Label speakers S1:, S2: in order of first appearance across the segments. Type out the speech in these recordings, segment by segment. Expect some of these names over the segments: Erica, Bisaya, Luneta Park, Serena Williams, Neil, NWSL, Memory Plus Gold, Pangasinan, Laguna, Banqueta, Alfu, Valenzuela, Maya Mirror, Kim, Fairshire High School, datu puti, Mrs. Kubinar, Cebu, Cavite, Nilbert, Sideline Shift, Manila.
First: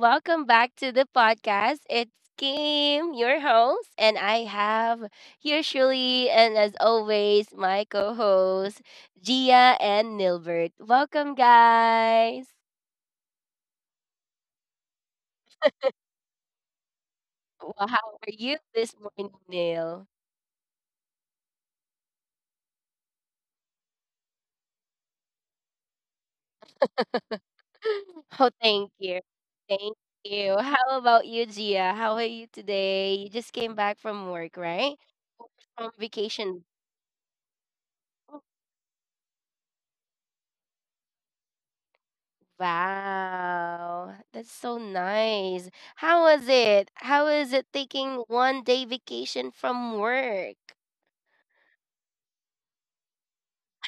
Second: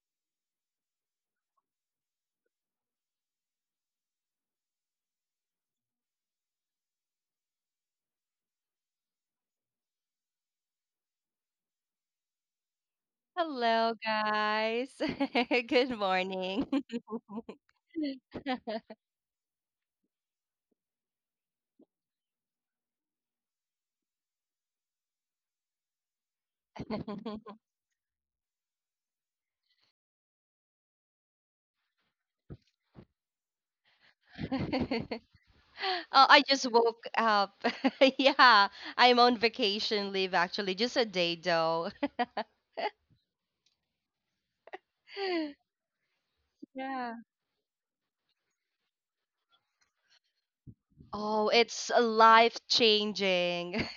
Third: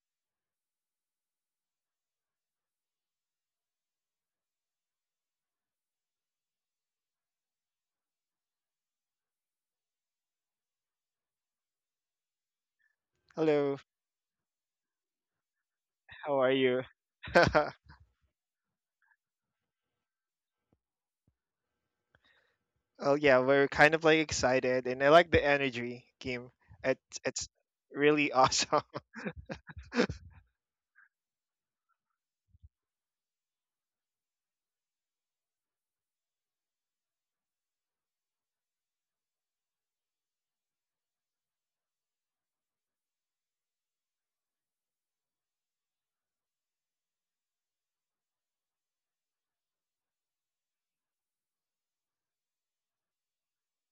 S1: welcome back to the podcast. It's Kim, your host, and I have here Shirley, and as always, my co hosts, Gia and Nilbert. Welcome, guys.
S2: Hello,
S3: Hello, guys. Good
S2: how are
S3: morning.
S2: you?
S1: Well, how are you this morning, Nil?
S2: Oh yeah, we're kind of like excited, and I like the energy, Kim. It's really
S1: Oh,
S2: awesome.
S1: thank you. Thank you. How about you, Gia? How are you today? You just came back from work, right? From
S3: Oh, I just
S1: vacation.
S3: woke up. yeah, I'm on vacation leave actually, just a day though.
S1: Wow, that's so nice. How was it?
S3: yeah.
S1: How was it taking 1 day vacation from work?
S3: Oh, it's life changing.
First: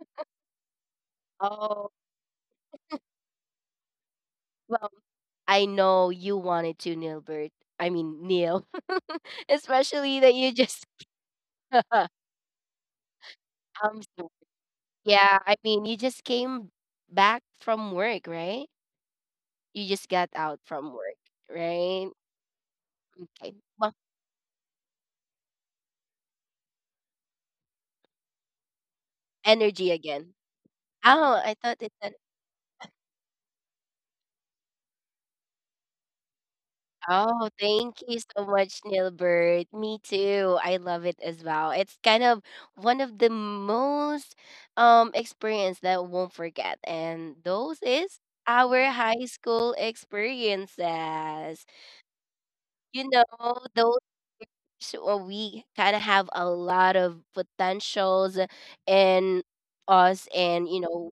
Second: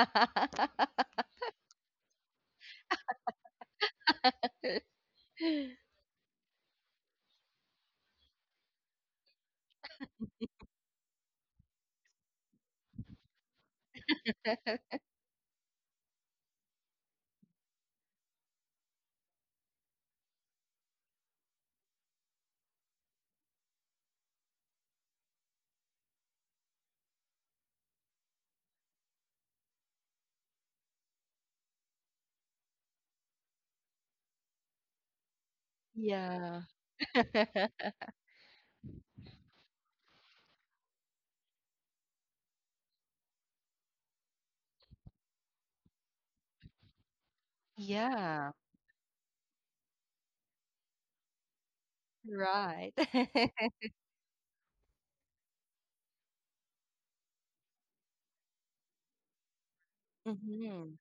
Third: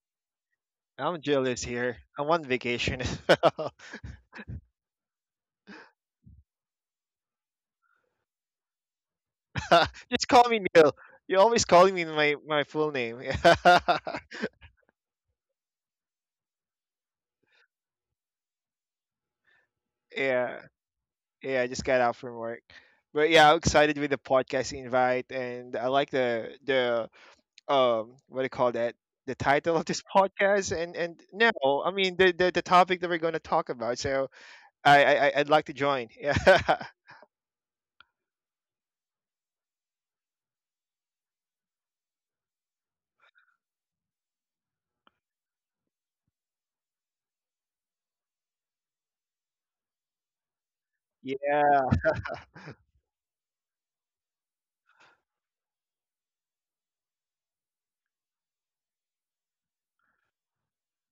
S2: I'm jealous
S1: Oh,
S2: here. I'm on vacation as well.
S1: well, I know you wanted to, Nilbert. I mean, Neil. Especially
S2: Just
S1: that
S2: call
S1: you
S2: me
S1: just
S2: Neil. You're always calling me my full name.
S1: um yeah, I mean, you just came back from work, right? You just got
S2: yeah,
S1: out from work,
S2: yeah. I just got
S1: right?
S2: out from work, but yeah,
S1: Okay.
S2: I'm
S1: Well,
S2: excited with the podcast invite, and I like the what do you call that? The title of
S1: energy
S2: this
S1: again.
S2: podcast, and
S1: Oh,
S2: no,
S1: I thought
S2: I mean
S1: it's
S2: the topic that we're going to talk about. So I'd like to join. Yeah.
S3: yeah.
S1: Oh, thank you so much, Nilbert. Me too. I love it as well. It's kind of one of the most experience that I won't forget. And those is
S3: Yeah.
S1: our high school experiences.
S2: Yeah.
S3: Right.
S1: You know, those we kind of have a lot of potentials in us and
S3: hmm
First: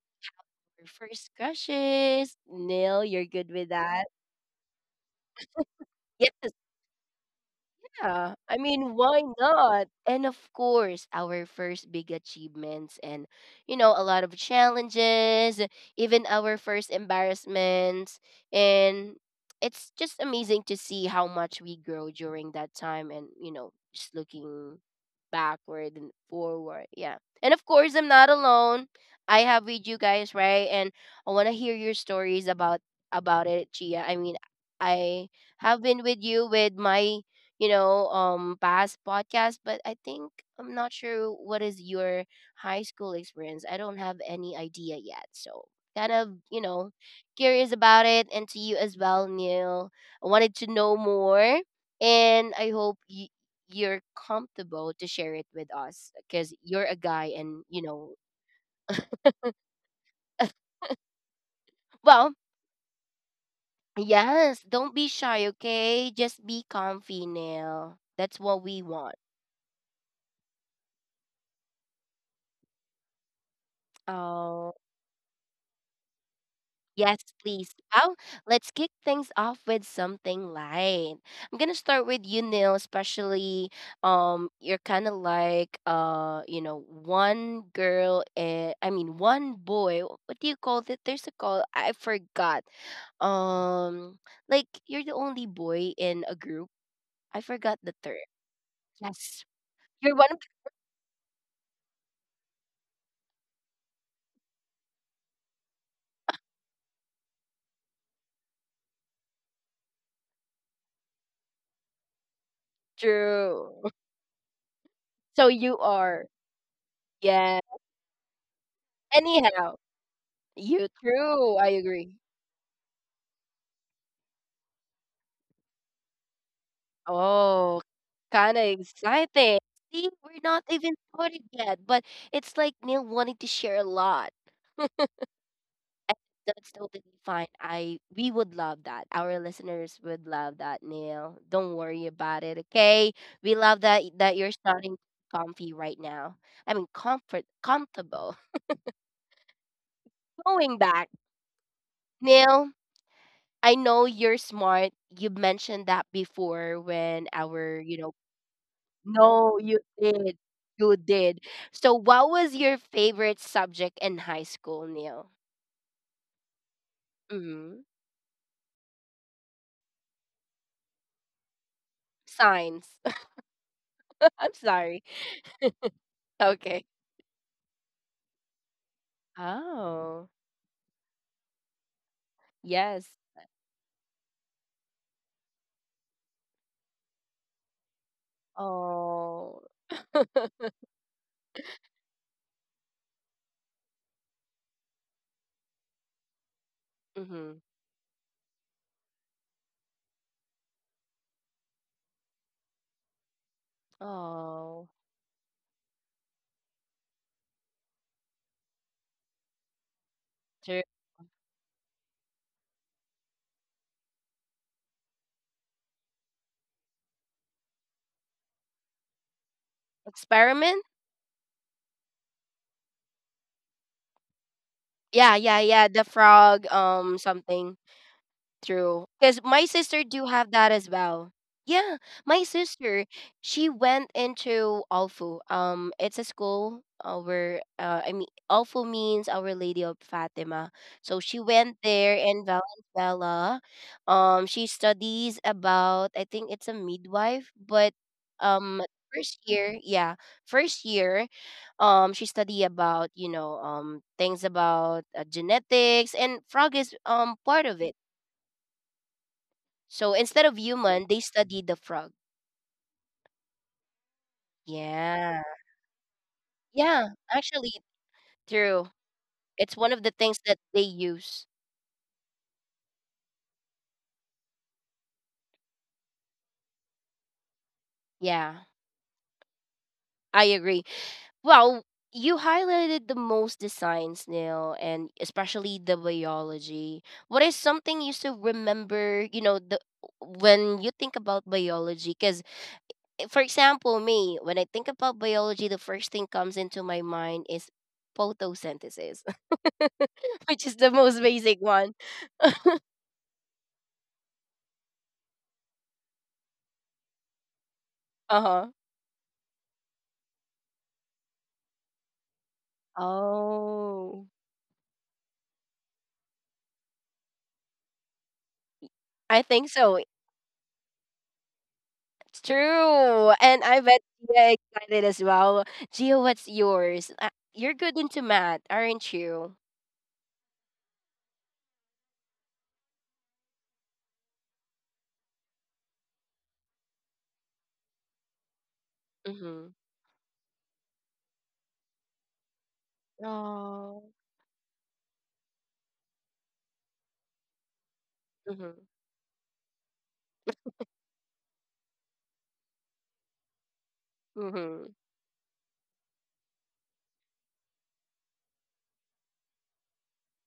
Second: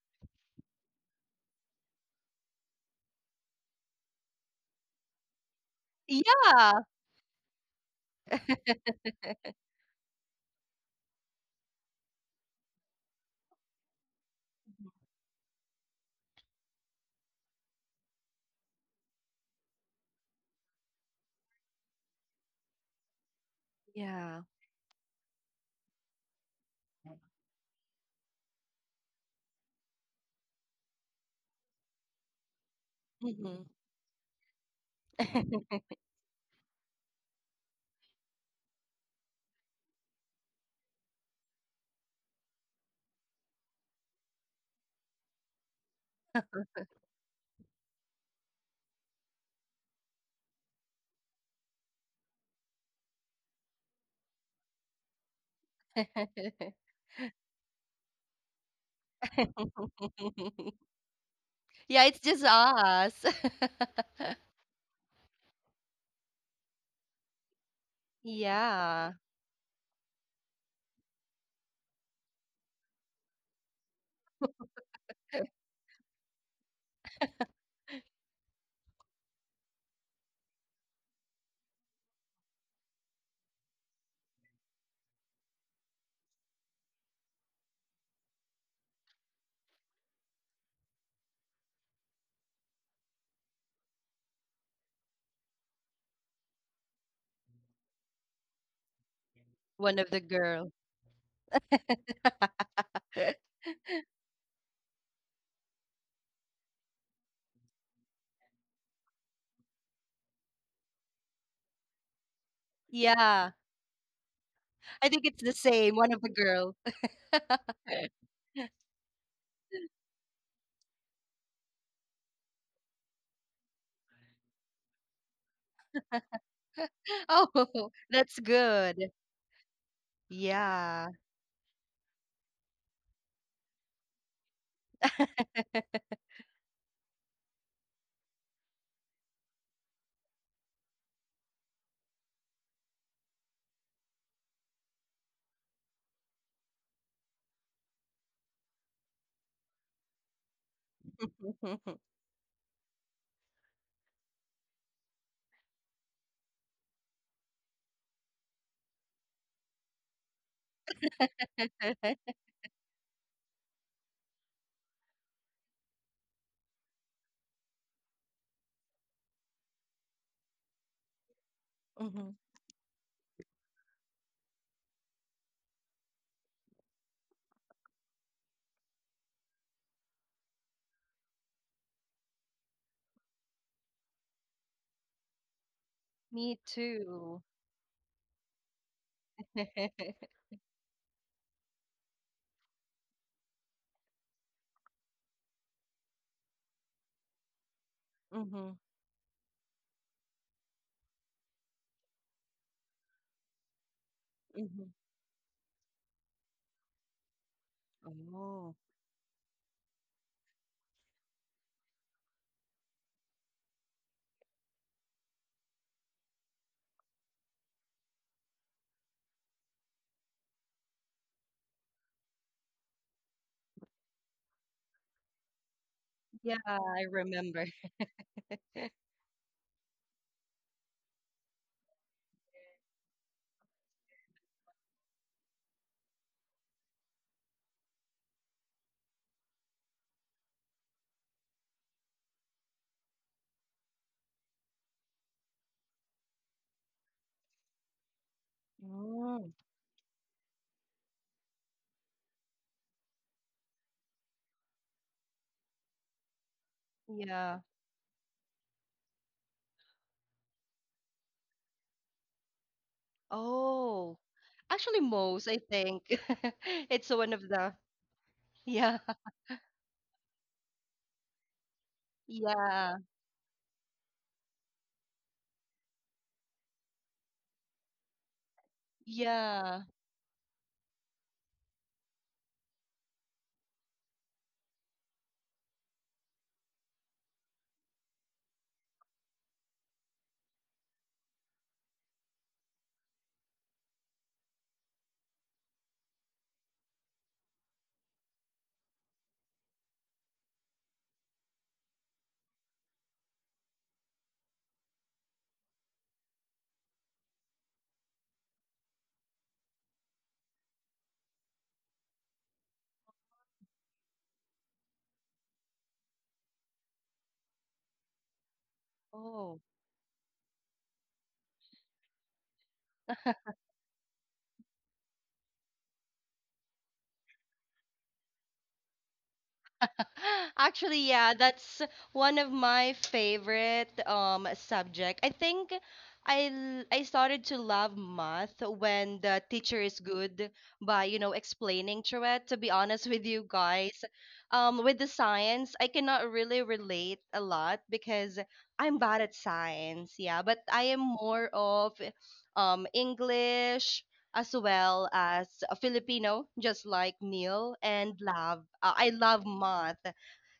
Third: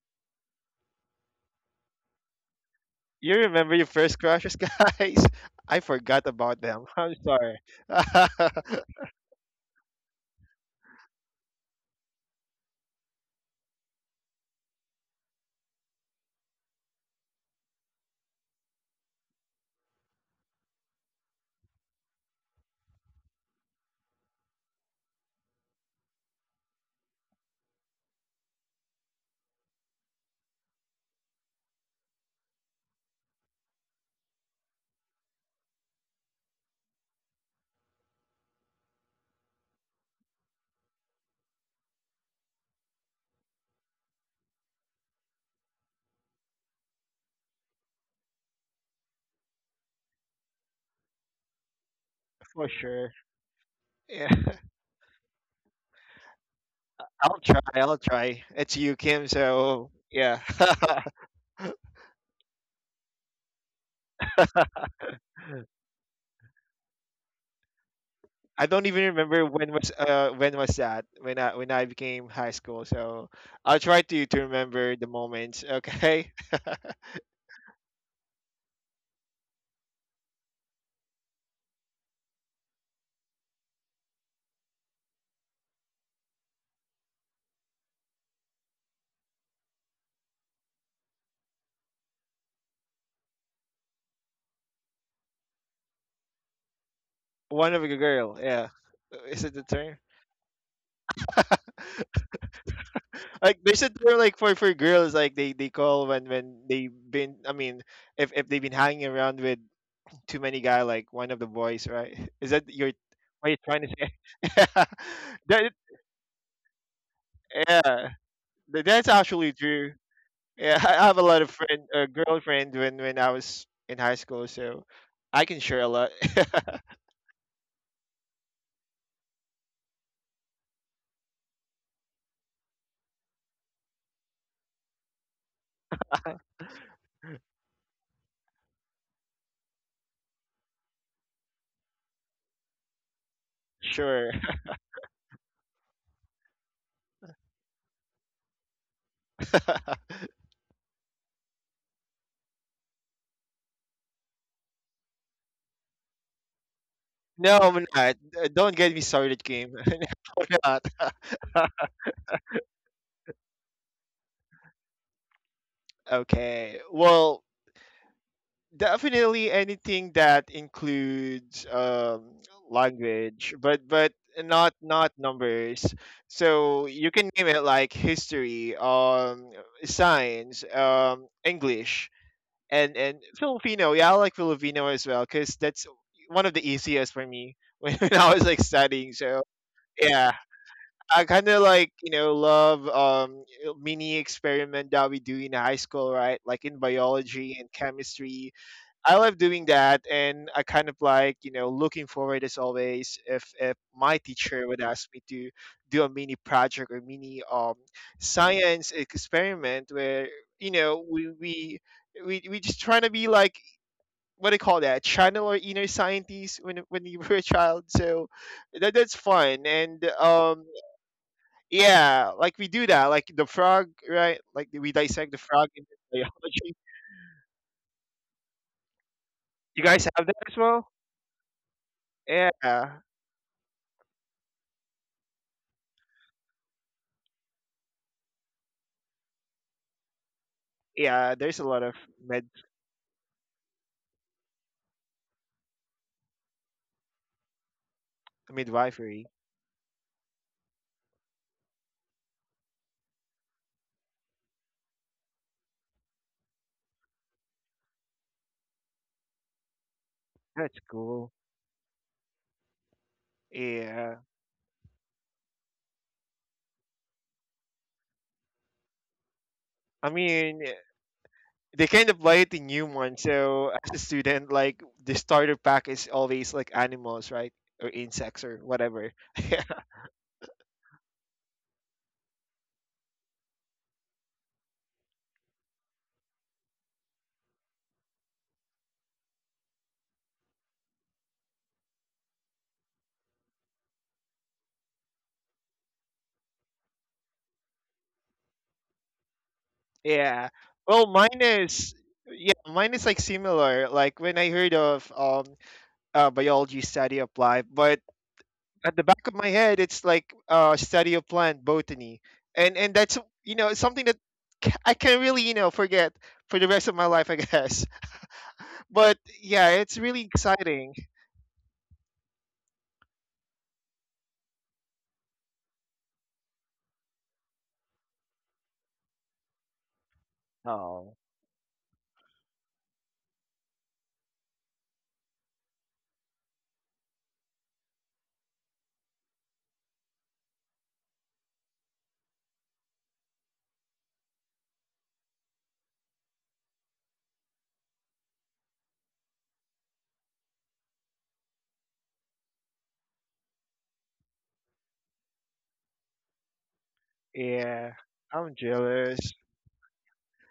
S1: first crushes. Neil, you're
S2: You
S1: good with
S2: remember your
S1: that.
S2: first crushes, guys? I forgot
S1: Yes.
S2: about
S3: Yeah.
S2: them. I'm sorry.
S1: Yeah, I mean, why not? And of course, our first big achievements and, you know, a lot of challenges, even our first embarrassments. And it's just amazing to see how much we grow during that time and, you know, just
S3: Yeah.
S1: looking backward and forward. Yeah. And of course, I'm not alone. I have with you guys, right? And I want to hear your stories about
S3: hmm
S1: it, Chia. I mean, I have been with you with my you know, past podcast. But I think I'm not sure what is your high school experience. I don't have any idea yet, so kind of you know curious about it, and to you as well, Neil. I wanted to know more, and
S2: For
S1: I hope
S2: sure.
S1: you. You're
S2: Yeah.
S1: comfortable to share it with us because you're a guy,
S2: I'll try.
S1: and you
S2: I'll
S1: know,
S2: try. It's you, Kim. So yeah.
S3: Yeah, it's
S1: well,
S3: just us.
S1: yes, don't be shy, okay? Just be comfy, Neil. That's what
S2: I
S1: we
S2: don't even
S1: want.
S3: Yeah.
S2: remember when was that when I became high school. So I'll try to
S1: Oh.
S2: remember the moments. Okay.
S1: Yes, please. Well, let's kick things off with something light. I'm gonna start with you, Neil, especially you're kinda like you know, one girl and I mean one boy. What do you call that? There's a call I forgot. Um, like you're the only boy in a group. I
S2: One
S1: forgot
S2: of
S1: the
S2: a
S1: term.
S2: girl. Yeah. Is
S1: Yes.
S2: it the
S3: One
S2: term?
S3: of
S1: You're
S3: the
S1: one of
S3: girl.
S2: Like there's a term like for girls like they call when they've been, I mean, if they've been hanging around with too many guy, like one of the boys, right? Is that your
S3: Yeah.
S2: what you're
S1: true.
S2: trying to say?
S3: I think it's
S1: So
S3: the
S2: that
S1: you
S3: same, one of the
S1: are.
S3: girl.
S1: Yeah.
S2: yeah that's actually
S1: Anyhow,
S2: true. Yeah.
S1: you
S2: I have a lot of
S1: true, I
S2: friend,
S1: agree.
S2: girlfriend when I was in high school, so I can share a lot.
S3: Oh,
S1: Oh,
S3: that's
S1: kind of
S3: good.
S1: exciting. See, we're not even
S3: Yeah.
S1: started yet, but it's like Neil wanting to share a lot. And that's totally fine. I we would love that. Our listeners would love that, Neil. Don't worry about it, okay? We love that
S2: Sure.
S1: that you're starting comfy right now. I mean comfortable. Going back, Neil, I know you're smart. You mentioned that before when
S2: No, I'm
S1: our, you know,
S2: not. Don't get me started,
S1: No,
S2: Kim.
S1: you
S2: No,
S1: did.
S2: I'm not.
S1: You did. So, what was your favorite subject in high school, Neil?
S2: Okay, well
S1: Mm-hmm.
S2: definitely anything that includes
S3: Mhm.
S1: Science.
S2: language, but
S1: I'm
S2: not
S1: sorry.
S2: not numbers.
S1: Okay.
S2: So you can name it, like history,
S1: Oh,
S2: science, English, and
S1: yes.
S2: and Filipino. Yeah, I like Filipino as well because that's one
S3: Me
S2: of the easiest for
S3: too.
S2: me. When I was like studying, so
S1: Oh.
S2: yeah, I kind of like, you know, love mini experiment that we do in high school, right? Like in biology
S1: mm-hmm.
S2: and chemistry,
S3: Mhm,
S2: I love doing that, and I kind of like, you know, looking forward as always if my teacher
S3: mhm.
S2: would
S1: Oh.
S2: ask me to do a mini project or mini
S3: Oh.
S2: science experiment where, you
S1: Sure.
S2: know, we just trying to be like, what do you call that, channel or inner scientist, when you were a child. So that that's fun, and
S1: Experiment?
S2: yeah, like we do that, like the frog, right? Like we dissect
S1: Yeah,
S2: the
S1: yeah,
S2: frog in
S1: yeah. The
S3: Yeah,
S1: frog,
S2: biology.
S3: I remember.
S1: something. True. Because my
S2: You
S1: sister
S2: guys have
S1: do
S2: that
S1: have
S2: as
S1: that
S2: well?
S1: as well. Yeah, my
S2: Yeah.
S1: sister, she went into Alfu. It's a school where I mean, Alfu means Our Lady of Fatima. So
S2: Yeah,
S1: she
S2: there's a
S1: went
S2: lot of
S1: there
S2: med
S1: in Valenzuela. She studies about I think it's a midwife, but um,
S2: midwifery.
S1: first
S3: Mm,
S1: year, yeah, first year, she study about you know things about genetics and frog is
S3: yeah.
S1: part of it so instead of
S2: That's
S1: human, they
S2: cool.
S1: studied the frog.
S3: Oh.
S2: Yeah.
S3: Actually, most,
S1: Yeah.
S3: I think. It's
S1: Yeah,
S3: one of the
S1: actually
S3: Yeah.
S1: true. It's one of
S2: I
S1: the things
S2: mean,
S1: that they use.
S2: they kind of apply it in
S3: Yeah.
S2: human. So as a student, like the starter pack is always like animals, right? Or insects or
S1: Yeah,
S2: whatever.
S3: Yeah.
S1: I agree. Well, you highlighted the most designs, Neil, and especially the biology. What is something you still remember, you know, the when you think about biology? Because, for example, me, when I think about biology, the first thing comes into my mind is photosynthesis,
S2: Yeah.
S1: which is the
S2: Well,
S1: most basic one.
S2: mine is like similar. Like when I heard of biology, study of life, but
S1: Uh huh.
S2: at the back of my head, it's like study of plant, botany, and that's, you know, something that
S1: Oh,
S2: I can really, you know, forget for the rest of my life, I guess. But
S1: I
S3: Oh.
S1: think
S2: yeah, it's
S1: so.
S2: really exciting.
S1: It's true. And I bet you're excited as well. Gio, what's yours? You're good into math, aren't you?
S3: Actually,
S2: Oh
S3: yeah, that's one of my favorite subject. I think I l- I started to love math when the
S1: Mm-hmm.
S3: teacher is good by, you know, explaining through it. To be honest with you guys,
S1: Oh.
S3: with the science, I cannot really relate a lot because
S1: Mm-hmm.
S3: I'm bad at science, yeah, but I am more of English as
S1: Mm-hmm.
S3: well as a Filipino, just like Neil,
S2: yeah,
S3: and
S2: I'm
S3: love. I
S2: jealous.
S3: love math,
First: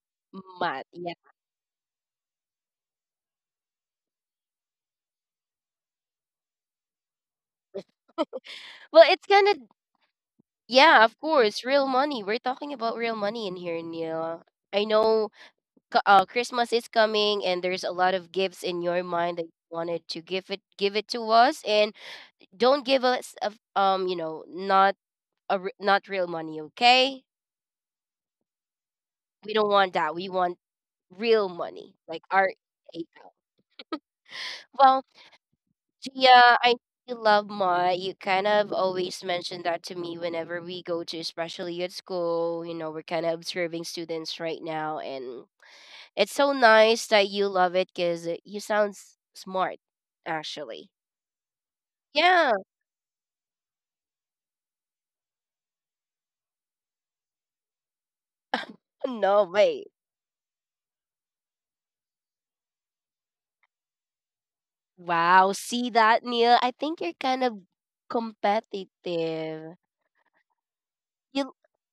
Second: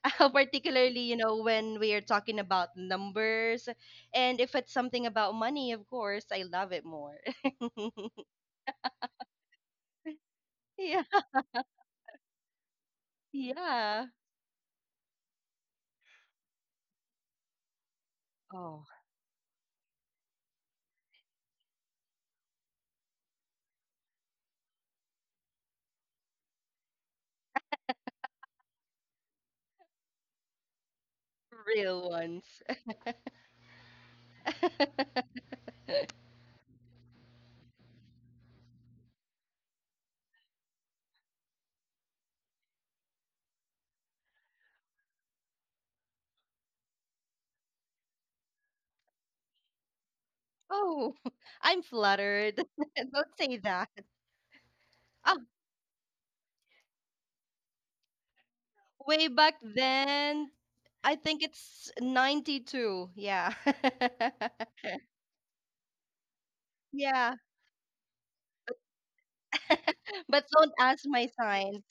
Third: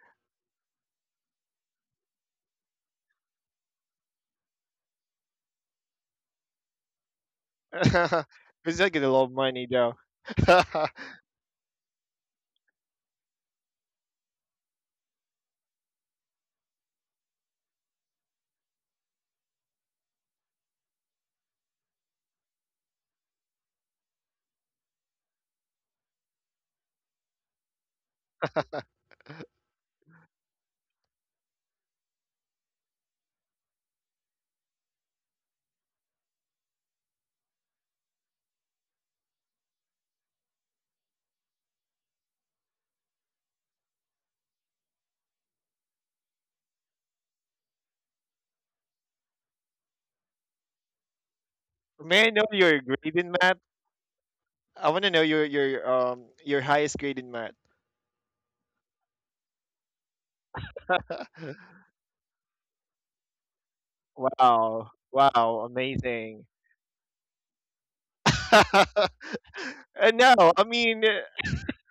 S1: Math,
S3: particularly,
S1: yeah.
S3: you know, when we are talking about numbers. And if it's something about money, of course, I love it more.
S2: Because I get
S1: Well,
S2: a lot
S1: it's
S2: of
S1: kind of,
S2: money though.
S1: yeah,
S3: yeah.
S1: of course, real money. We're talking about real money in here,
S3: Yeah.
S1: Neil. I know c- Christmas is coming and there's a lot of gifts in
S3: Oh,
S1: your mind that you wanted to give it to us and don't give us a, f- you know not a r- not real money, okay? We don't want that. We want real money,
S3: real
S1: like our
S3: ones.
S1: account. Well, Gia, I know you love Ma. You kind of always mention that to me whenever we go to, especially at school. You know, we're kind of observing students right now, and it's so nice that you love it because you sound s- smart, actually.
S3: Oh, I'm
S2: May I know
S1: Yeah.
S3: flattered.
S2: your grade in
S3: Don't
S2: math?
S3: say that.
S2: I want to know
S3: Oh,
S2: your your highest grade in math.
S3: way
S1: No,
S3: back
S1: wait.
S3: then, I think it's 92. Yeah.
S2: Wow,
S1: Wow.
S2: wow,
S1: See that,
S2: amazing.
S1: Neil? I think you're
S3: yeah.
S1: kind of competitive.
S2: No,
S3: But
S2: I
S3: don't ask
S2: mean,
S3: my
S1: You.
S3: sign.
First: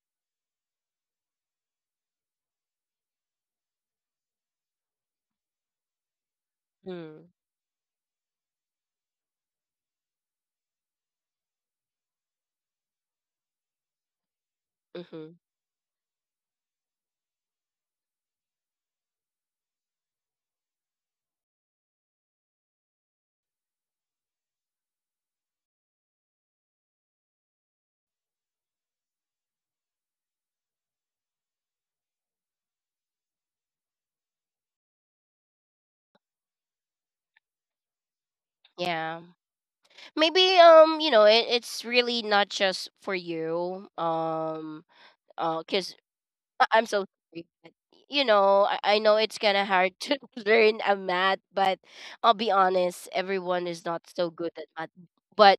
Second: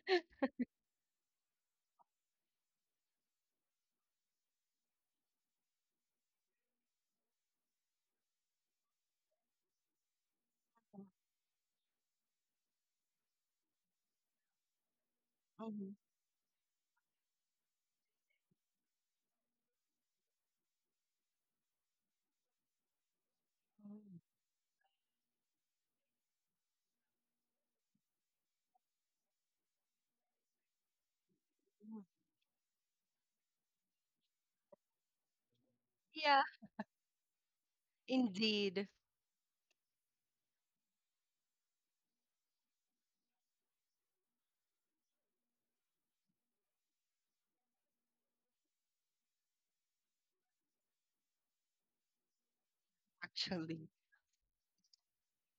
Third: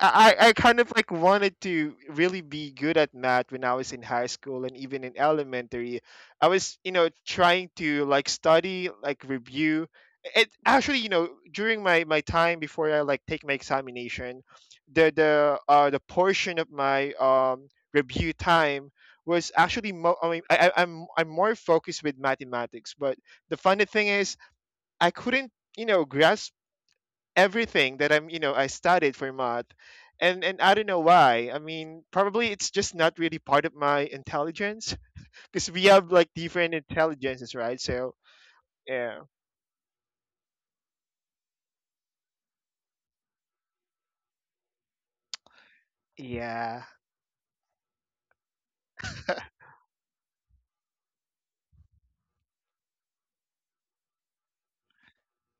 S2: I kind of like wanted to really be good at math when I was in high school and even in elementary. I was, you know,
S1: Hmm,
S2: trying to like study, like review. It actually, you know, during my time before I like take my examination, the
S1: Mm-hmm.
S2: the uh
S3: Mhm.
S2: the portion of my review time was actually I mean, I'm more focused with mathematics, but the funny thing is I couldn't, you know, grasp everything that I'm, you know, I studied for math. And I don't know why. I mean,
S3: Mm.
S2: probably it's just not really part of my intelligence, because we have like
S3: Yeah,
S2: different intelligences, right? So,
S3: indeed,
S2: yeah.
S1: Yeah. Maybe you know it's really not just for you cuz
S2: Yeah.
S1: I'm so sorry but, you know I know it's kind of hard to learn a math but I'll be honest everyone is
S3: actually.
S1: not so good at math but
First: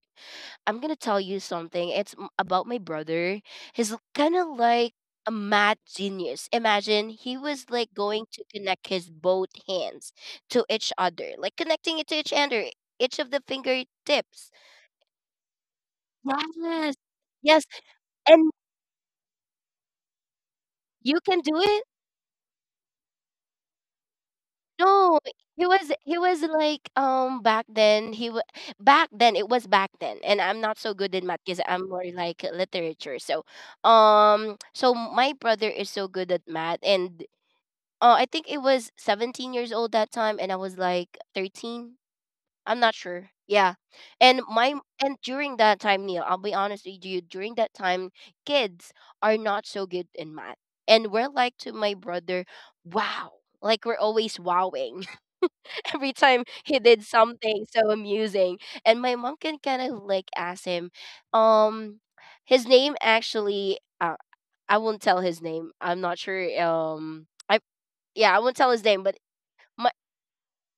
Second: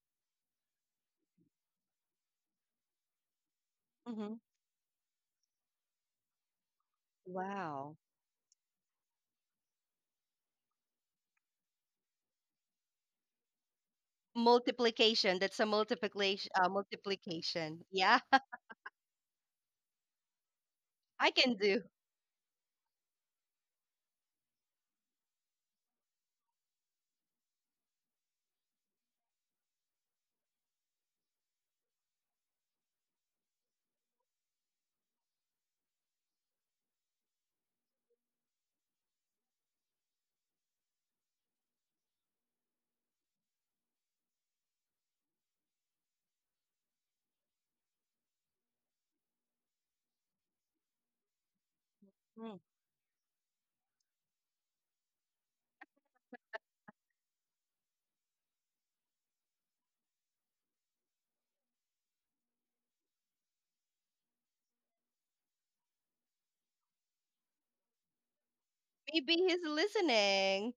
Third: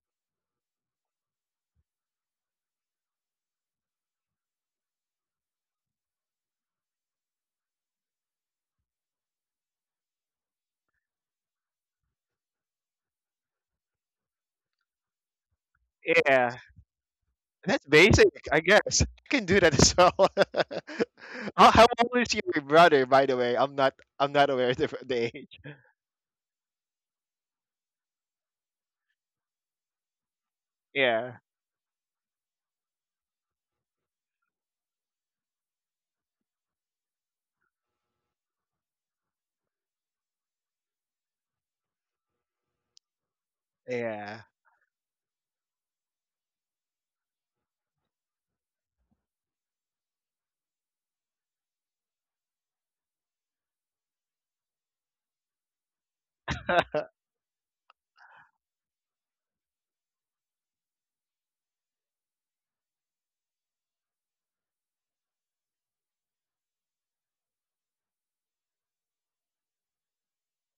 S1: I'm going to tell you something it's m- about my brother he's kind
S3: Hmm
S1: of like a math genius imagine he was like
S3: Wow.
S1: going to connect his both hands to each other like connecting it to each other each of the fingertips.
S3: Multiplication. That's a multiplication.
S2: Yeah.
S1: Yes. Yes,
S3: Multiplication.
S2: That's
S3: Yeah,
S2: basic,
S1: and
S2: I guess. I can do that as well.
S1: you
S3: I
S1: can do
S3: can
S2: how,
S3: do.
S1: it?
S2: how old is your brother, by the way? I'm not aware of the
S1: No,
S2: the age.
S1: he was like back then he wa back then it was back then and I'm not so good in
S2: Yeah.
S1: math because I'm more like literature. So so my brother is so good at math and I think it was 17 years old that time and I was like 13. I'm not sure. Yeah. And
S2: Yeah.
S1: my and during that time, Neil, I'll be honest with you, during that time, kids are not so good in math. And we're like to my brother,
S3: Mm.
S1: wow. Like we're always wowing every time he did something so amusing. And my mom can kind of like ask him, um, his name actually I won't tell his name. I'm not sure I yeah, I won't tell his name, but
S3: Maybe he's listening.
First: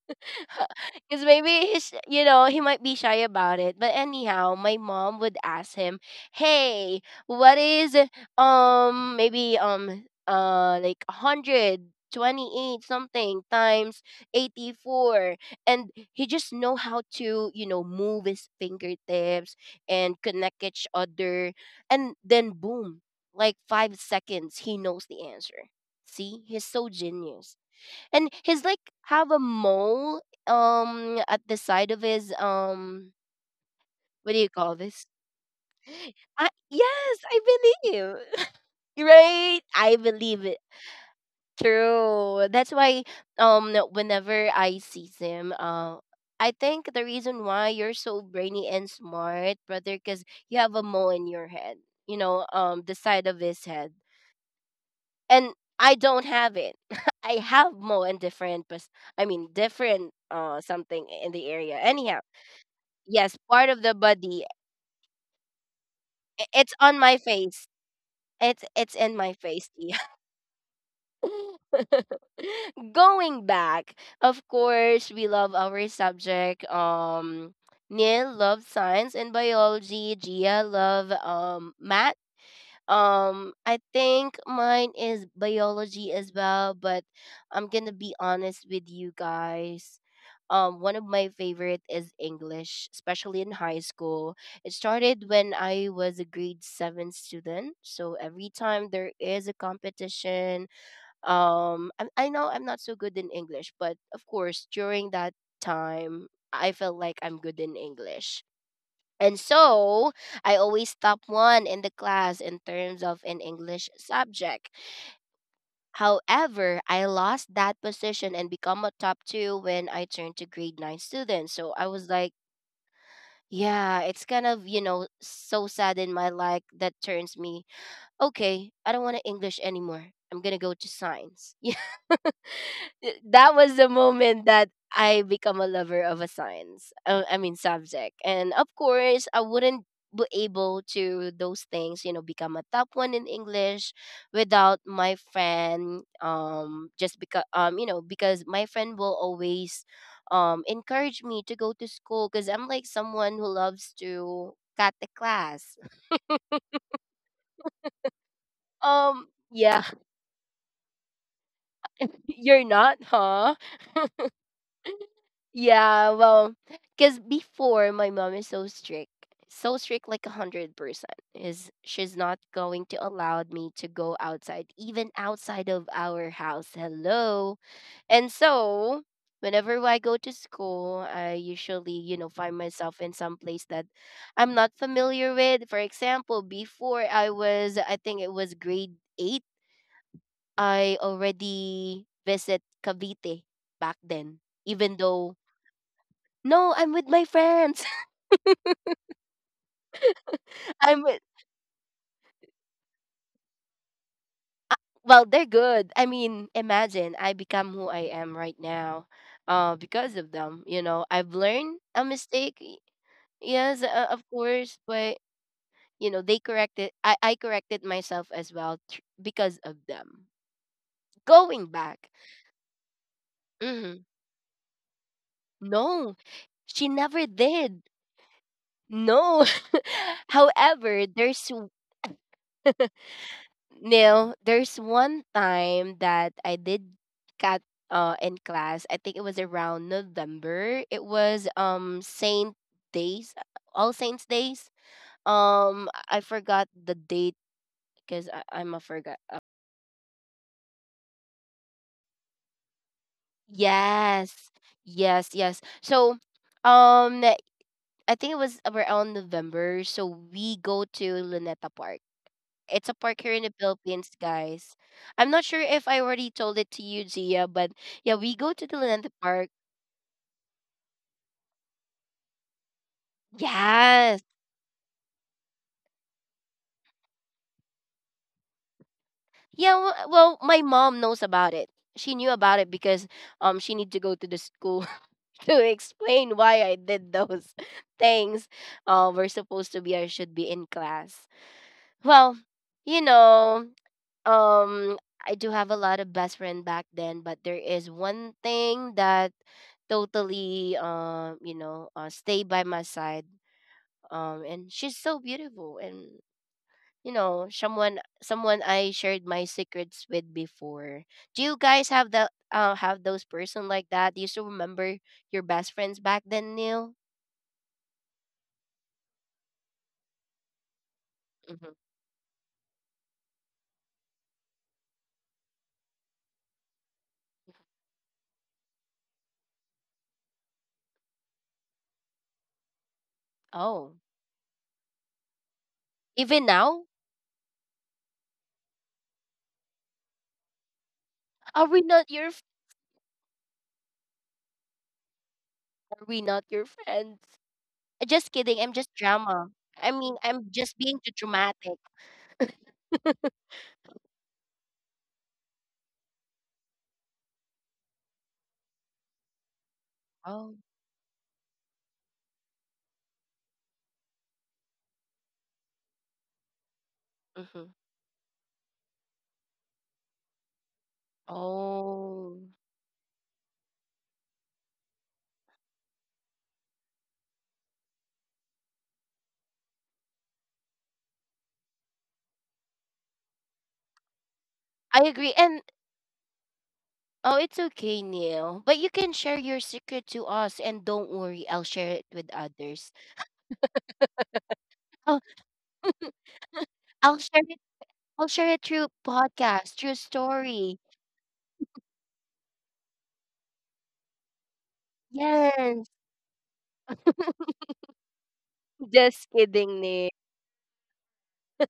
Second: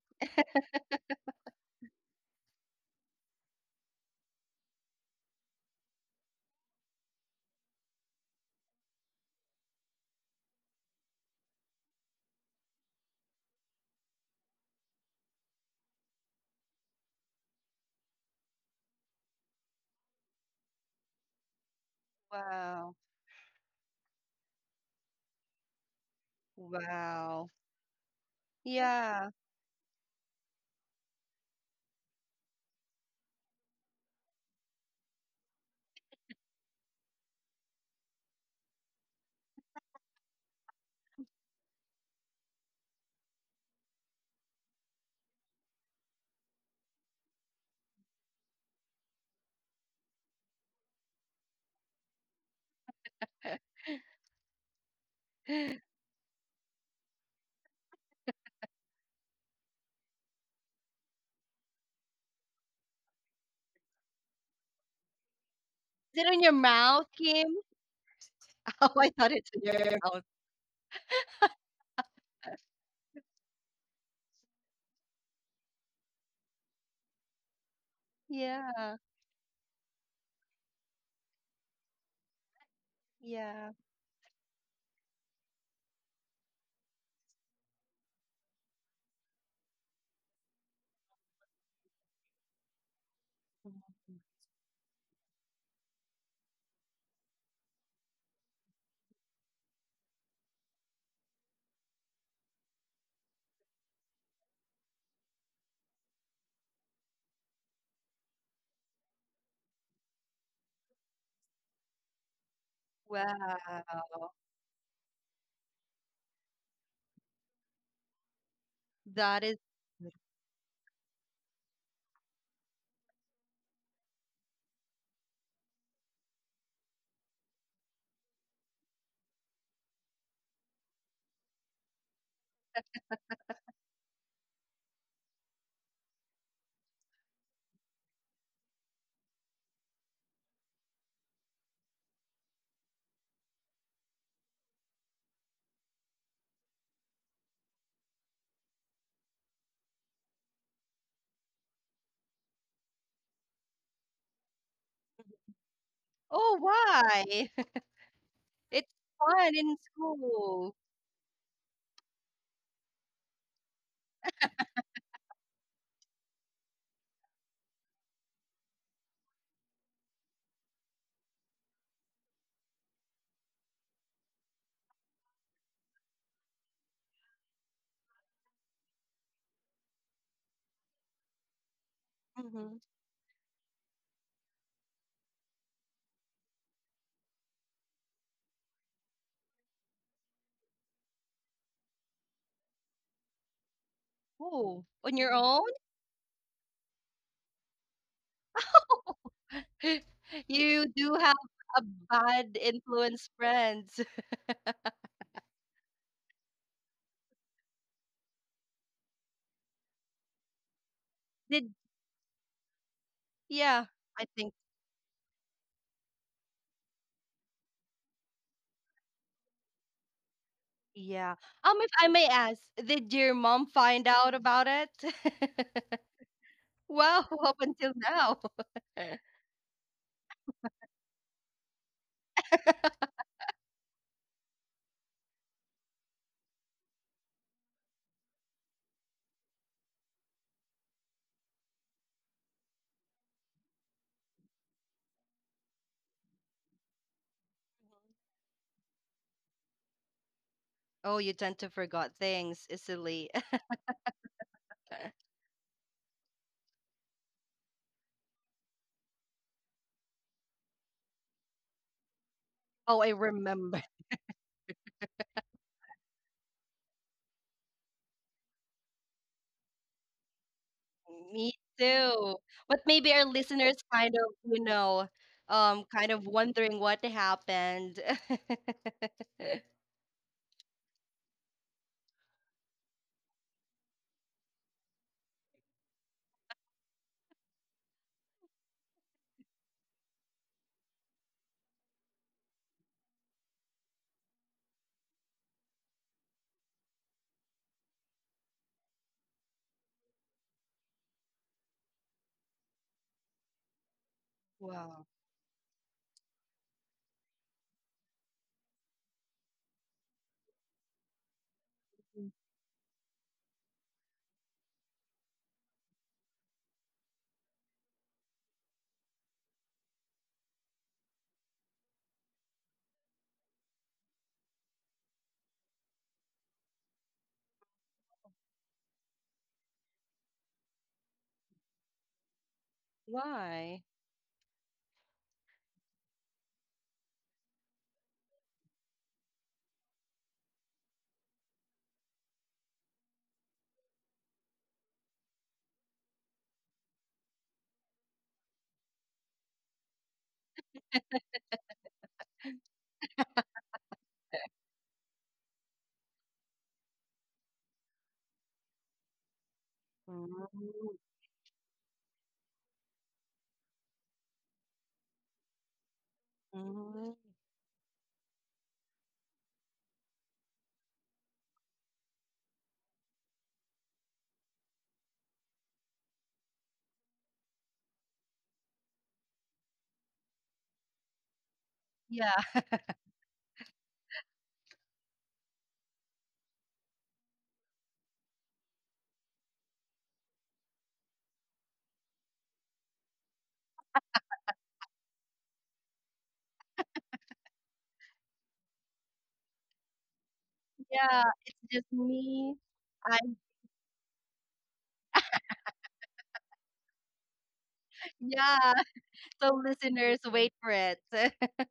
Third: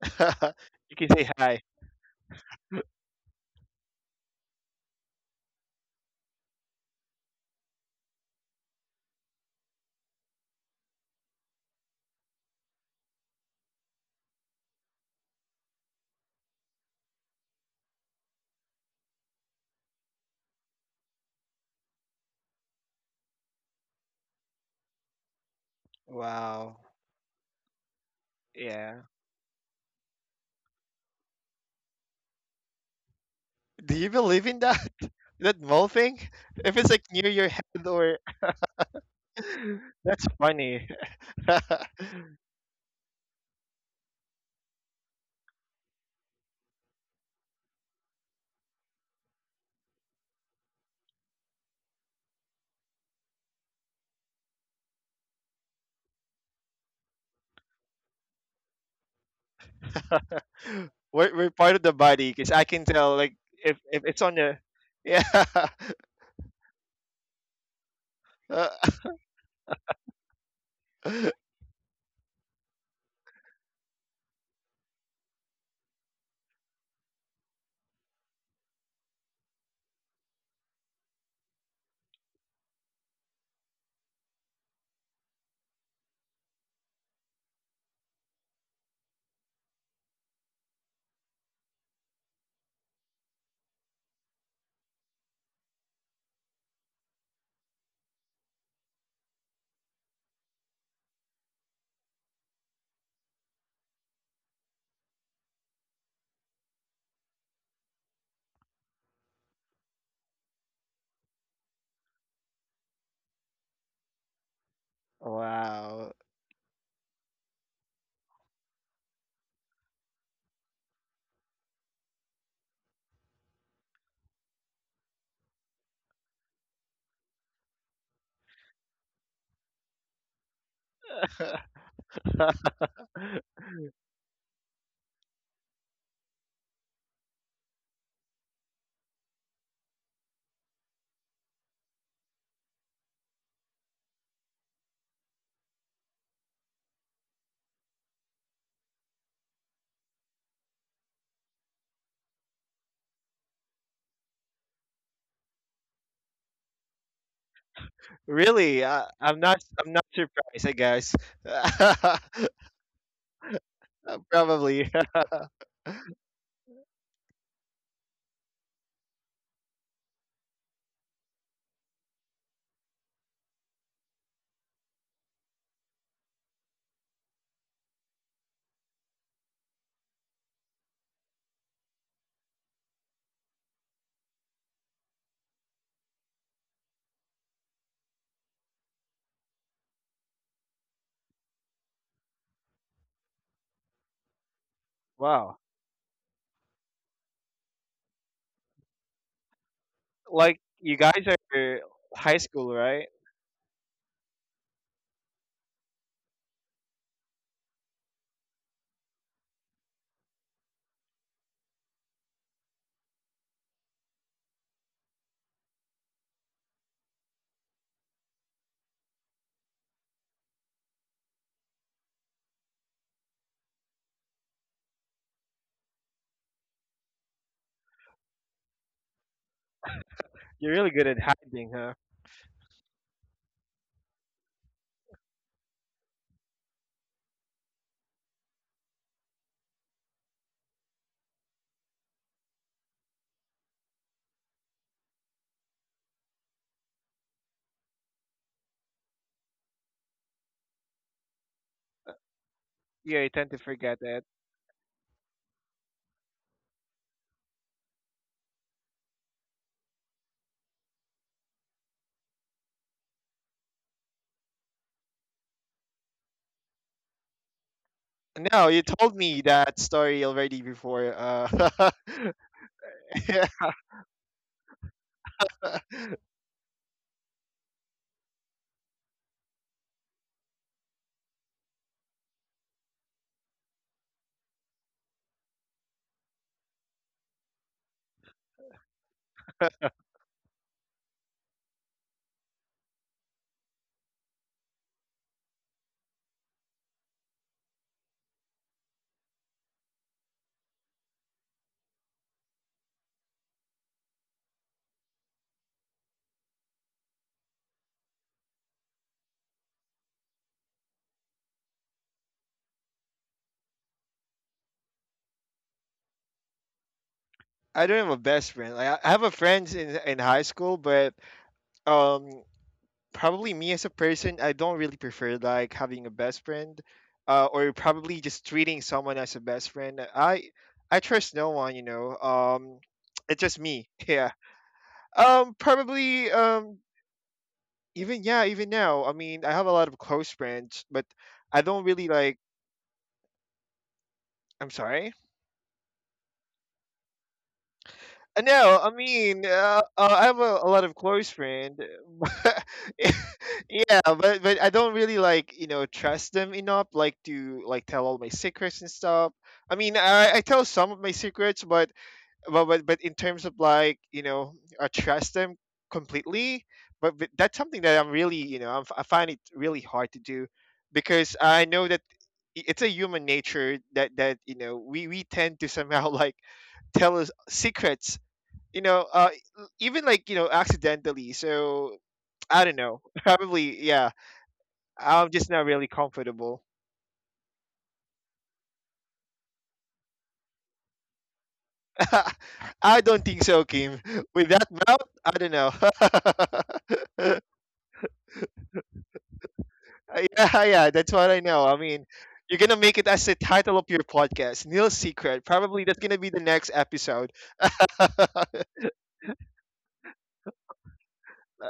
S2: You can
S1: Because
S2: say hi.
S1: maybe he's, you know, he might be shy about it. But anyhow, my mom would ask him, "Hey, what is maybe like 128 something times 84, and he just know how to you know move his fingertips and connect each other and then
S3: Wow.
S1: boom, like 5 seconds he knows the answer. See, he's
S2: Wow.
S1: so
S3: Wow.
S1: genius, and he's like
S2: Yeah.
S3: Yeah.
S1: have a mole at the side of his
S2: Do you
S1: what do
S2: believe
S1: you
S2: in
S1: call
S2: that?
S1: this.
S2: That mole thing? If it's like
S1: Yes
S2: near
S1: I
S2: your head
S1: believe.
S2: or
S1: right, I
S2: that's
S1: believe it,
S2: funny.
S1: true, that's why whenever I see him I think the reason why you're so brainy and smart brother because you have a mole in your head, you know the side of his head. And I don't have it. I have more and different, but I mean, different something in
S2: we're
S1: the
S2: we're part
S1: area.
S2: of the
S1: Anyhow,
S2: body, because I can tell like
S1: yes, part of the
S2: if it's on
S1: body.
S2: the, yeah.
S3: Is it on
S1: I-
S3: your
S1: It's on
S3: mouth,
S1: my
S3: Kim?
S1: face.
S2: Uh,
S3: Oh,
S1: It's
S3: I
S1: in
S3: thought
S1: my
S3: it's in
S1: face.
S3: your
S1: Yeah.
S3: mouth.
S1: Going back, of course, we love our subject. Neil loves
S3: Yeah.
S1: science and biology. Gia love math.
S3: Yeah.
S1: I think mine is biology as well, but I'm gonna be honest with you guys. One of my favorite is English, especially in high school. It started when I was a grade 7 student. So every time there is a competition, I know I'm not so good in English, but of course during that time, I felt like I'm good in English. And so I always top one in the class in terms of an
S3: Wow.
S1: English subject.
S2: wow.
S1: However, I lost that position and become a top
S3: That is.
S1: two when I turned to grade 9 students. So I was like, yeah, it's kind of, you know, so sad in my life that turns me okay, I don't want to English anymore. I'm gonna go to science. Yeah, that was the moment that I become a lover of a science. I mean subject, and of course, I wouldn't be able to those things. You know, become a top one in English without my friend. Just because you know, because my friend will always encourage me to go to school because I'm like someone who loves to cut the class.
S3: Oh, why?
S2: Really?
S3: It's fun in
S1: Yeah.
S2: I'm not surprised, I
S3: school.
S2: guess.
S1: You're not, huh?
S2: Probably.
S1: Yeah, well, because before my mom is so strict, like 100%, is she's not going to allow me to go outside, even outside of our house. Hello, and so whenever I go to school, I usually, you know, find
S3: Mhm.
S1: myself in some place that I'm not familiar with. For example, before I was, I think it was grade 8 I already visit Cavite back then,
S3: Oh,
S1: even
S3: on your
S1: though
S2: Wow.
S3: own?
S1: no, I'm with my friends.
S2: Like
S3: You
S2: you
S1: I'm
S3: do
S1: with,
S2: guys
S3: have a
S2: are high
S3: bad
S2: school, right?
S3: influence friends.
S1: uh, well, they're good. I mean, imagine I become who I am right now, because of them. You know, I've learned
S3: Did
S1: a mistake. Yes,
S3: yeah,
S1: of
S3: I think
S1: course, but you know, they corrected. I corrected myself as well because of them.
S3: yeah.
S1: Going back,
S3: If I may ask, did your mom
S1: hmm
S3: find out about it?
S1: no, she
S3: Wow,
S1: never
S3: up
S1: did.
S3: until now.
S1: No.
S2: You're really
S1: However,
S2: good at
S1: there's
S2: hiding, huh?
S1: no, there's one time that I did cut in class. I think it was around November. It was Days, All Saints Days. I forgot the date because I'm a forgot.
S3: Oh, you tend to forget things
S2: Yeah,
S3: easily.
S2: I tend to forget that.
S1: Yes, yes, yes. So, I think it was around November. So we go to Luneta Park. It's a
S3: Oh, I
S1: park here in the
S3: remember.
S1: Philippines, guys. I'm not sure if I already told it to you, Gia, but yeah, we go to
S2: No,
S1: the
S2: you
S1: Linanta
S2: told me
S1: Park.
S2: that story already before.
S3: Me too. But maybe our
S2: Yeah,
S3: listeners kind
S1: Yes.
S3: of, you know, kind of wondering what happened.
S1: Yeah, well, my mom knows about it. She knew about it because she need to go to the school to explain why I did those things. We're supposed to be I should be in class. Well, you know, um I do have a lot of best friend back then, but there is one thing that totally stay by my side. And she's
S3: Wow.
S1: so beautiful, and someone I shared my secrets with before. Do you guys have
S3: Mm.
S1: the Have those person like that? Do you still remember your best friends back then, Neil?
S2: I don't have a best friend. Like, I have a friend in high school, but
S1: hmm
S2: um, probably me as a person, I don't really prefer like having a best friend, or probably just treating someone as a best friend. I trust no one, you know. It's just
S3: Why?
S2: me.
S1: Oh,
S2: Yeah. Probably.
S1: even now?
S2: Even yeah, even now. I mean, I have a lot of close friends, but I
S1: Are we
S2: don't really
S1: not your?
S2: like.
S1: f-
S2: I'm sorry.
S1: Are we not your friends? Just kidding, I'm
S2: No, I
S1: just
S2: mean,
S1: drama. I mean,
S2: I have
S1: I'm
S2: a
S1: just
S2: lot of
S1: being too
S2: close
S1: dramatic.
S2: friend. Yeah, but I don't really like, you know, trust them enough, like to like tell all my secrets and stuff. I mean, I
S3: Mm,
S1: Oh,
S2: tell some of my secrets, but but in terms of like, you know, I trust them completely. But
S3: mm.
S2: that's
S1: mhm.
S2: something that I'm really, you know, I find it really hard to do, because I know that
S1: Oh,
S2: it's a human nature that that you know, we tend to somehow like tell us secrets, you know, even like, you know, accidentally. So
S3: Yeah,
S2: I don't know. Probably, yeah.
S1: I
S2: I'm
S1: agree.
S2: just
S1: And
S2: not really comfortable.
S1: oh, it's okay, Neil. But you can share your secret to us, and don't worry, I'll share it with others.
S2: I don't think so, Kim. With that mouth,
S1: Oh,
S2: I don't know.
S1: I'll share it. I'll share it through podcast, through
S2: Yeah,
S1: story.
S2: yeah, that's
S3: yeah,
S2: what I
S3: it's
S2: know. I
S3: just
S2: mean,
S3: me.
S2: you're gonna make it
S3: I
S2: as the title of your podcast, Neil's Secret. Probably
S1: Yes.
S2: that's gonna be the next episode.
S3: yeah.
S1: Just
S3: So
S1: kidding, Neil.
S3: listeners, wait for it.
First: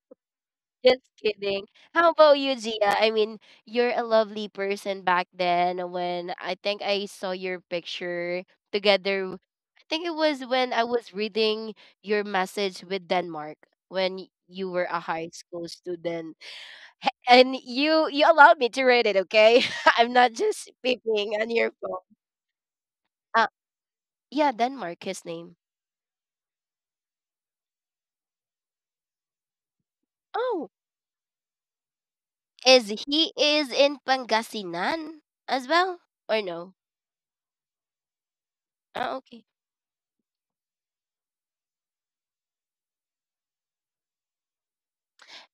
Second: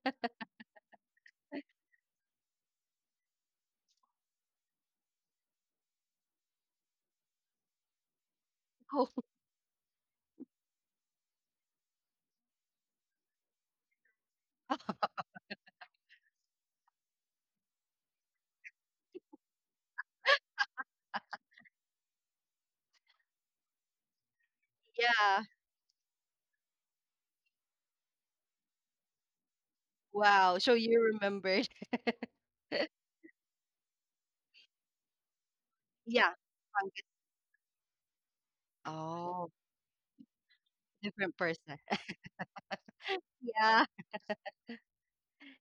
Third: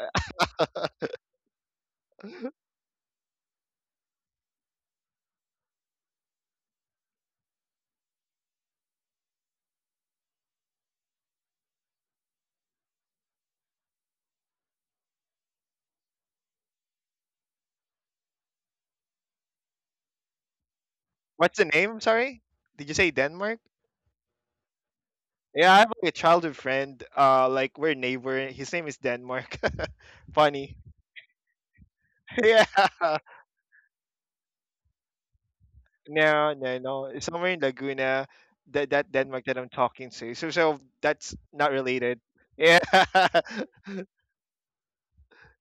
S1: Just kidding. How about you, Gia? I mean, you're a lovely person back then when I think I saw your picture
S3: Oh
S1: together. I think it was when I was reading your message with Denmark when you were a high school student. And you allowed me to read it, okay? I'm not just peeping on
S2: What's the
S1: your
S2: name?
S1: phone.
S2: Sorry, did you say
S1: Uh,
S2: Denmark?
S1: yeah, Denmark, his
S3: yeah.
S1: name.
S2: Yeah, I have like a childhood friend. Like we're neighbor. His name is Denmark.
S3: Wow.
S1: Oh,
S3: So
S2: Funny.
S3: you remembered.
S2: Yeah.
S1: is he is in Pangasinan as well?
S3: Yeah.
S1: Or
S2: No,
S1: no?
S2: no,
S3: fungus.
S2: no. Somewhere in Laguna, that that
S1: Oh,
S2: Denmark
S3: Oh,
S1: okay.
S2: that I'm talking to. So so that's
S3: different
S2: not
S3: person.
S2: related. Yeah.
S3: Yeah.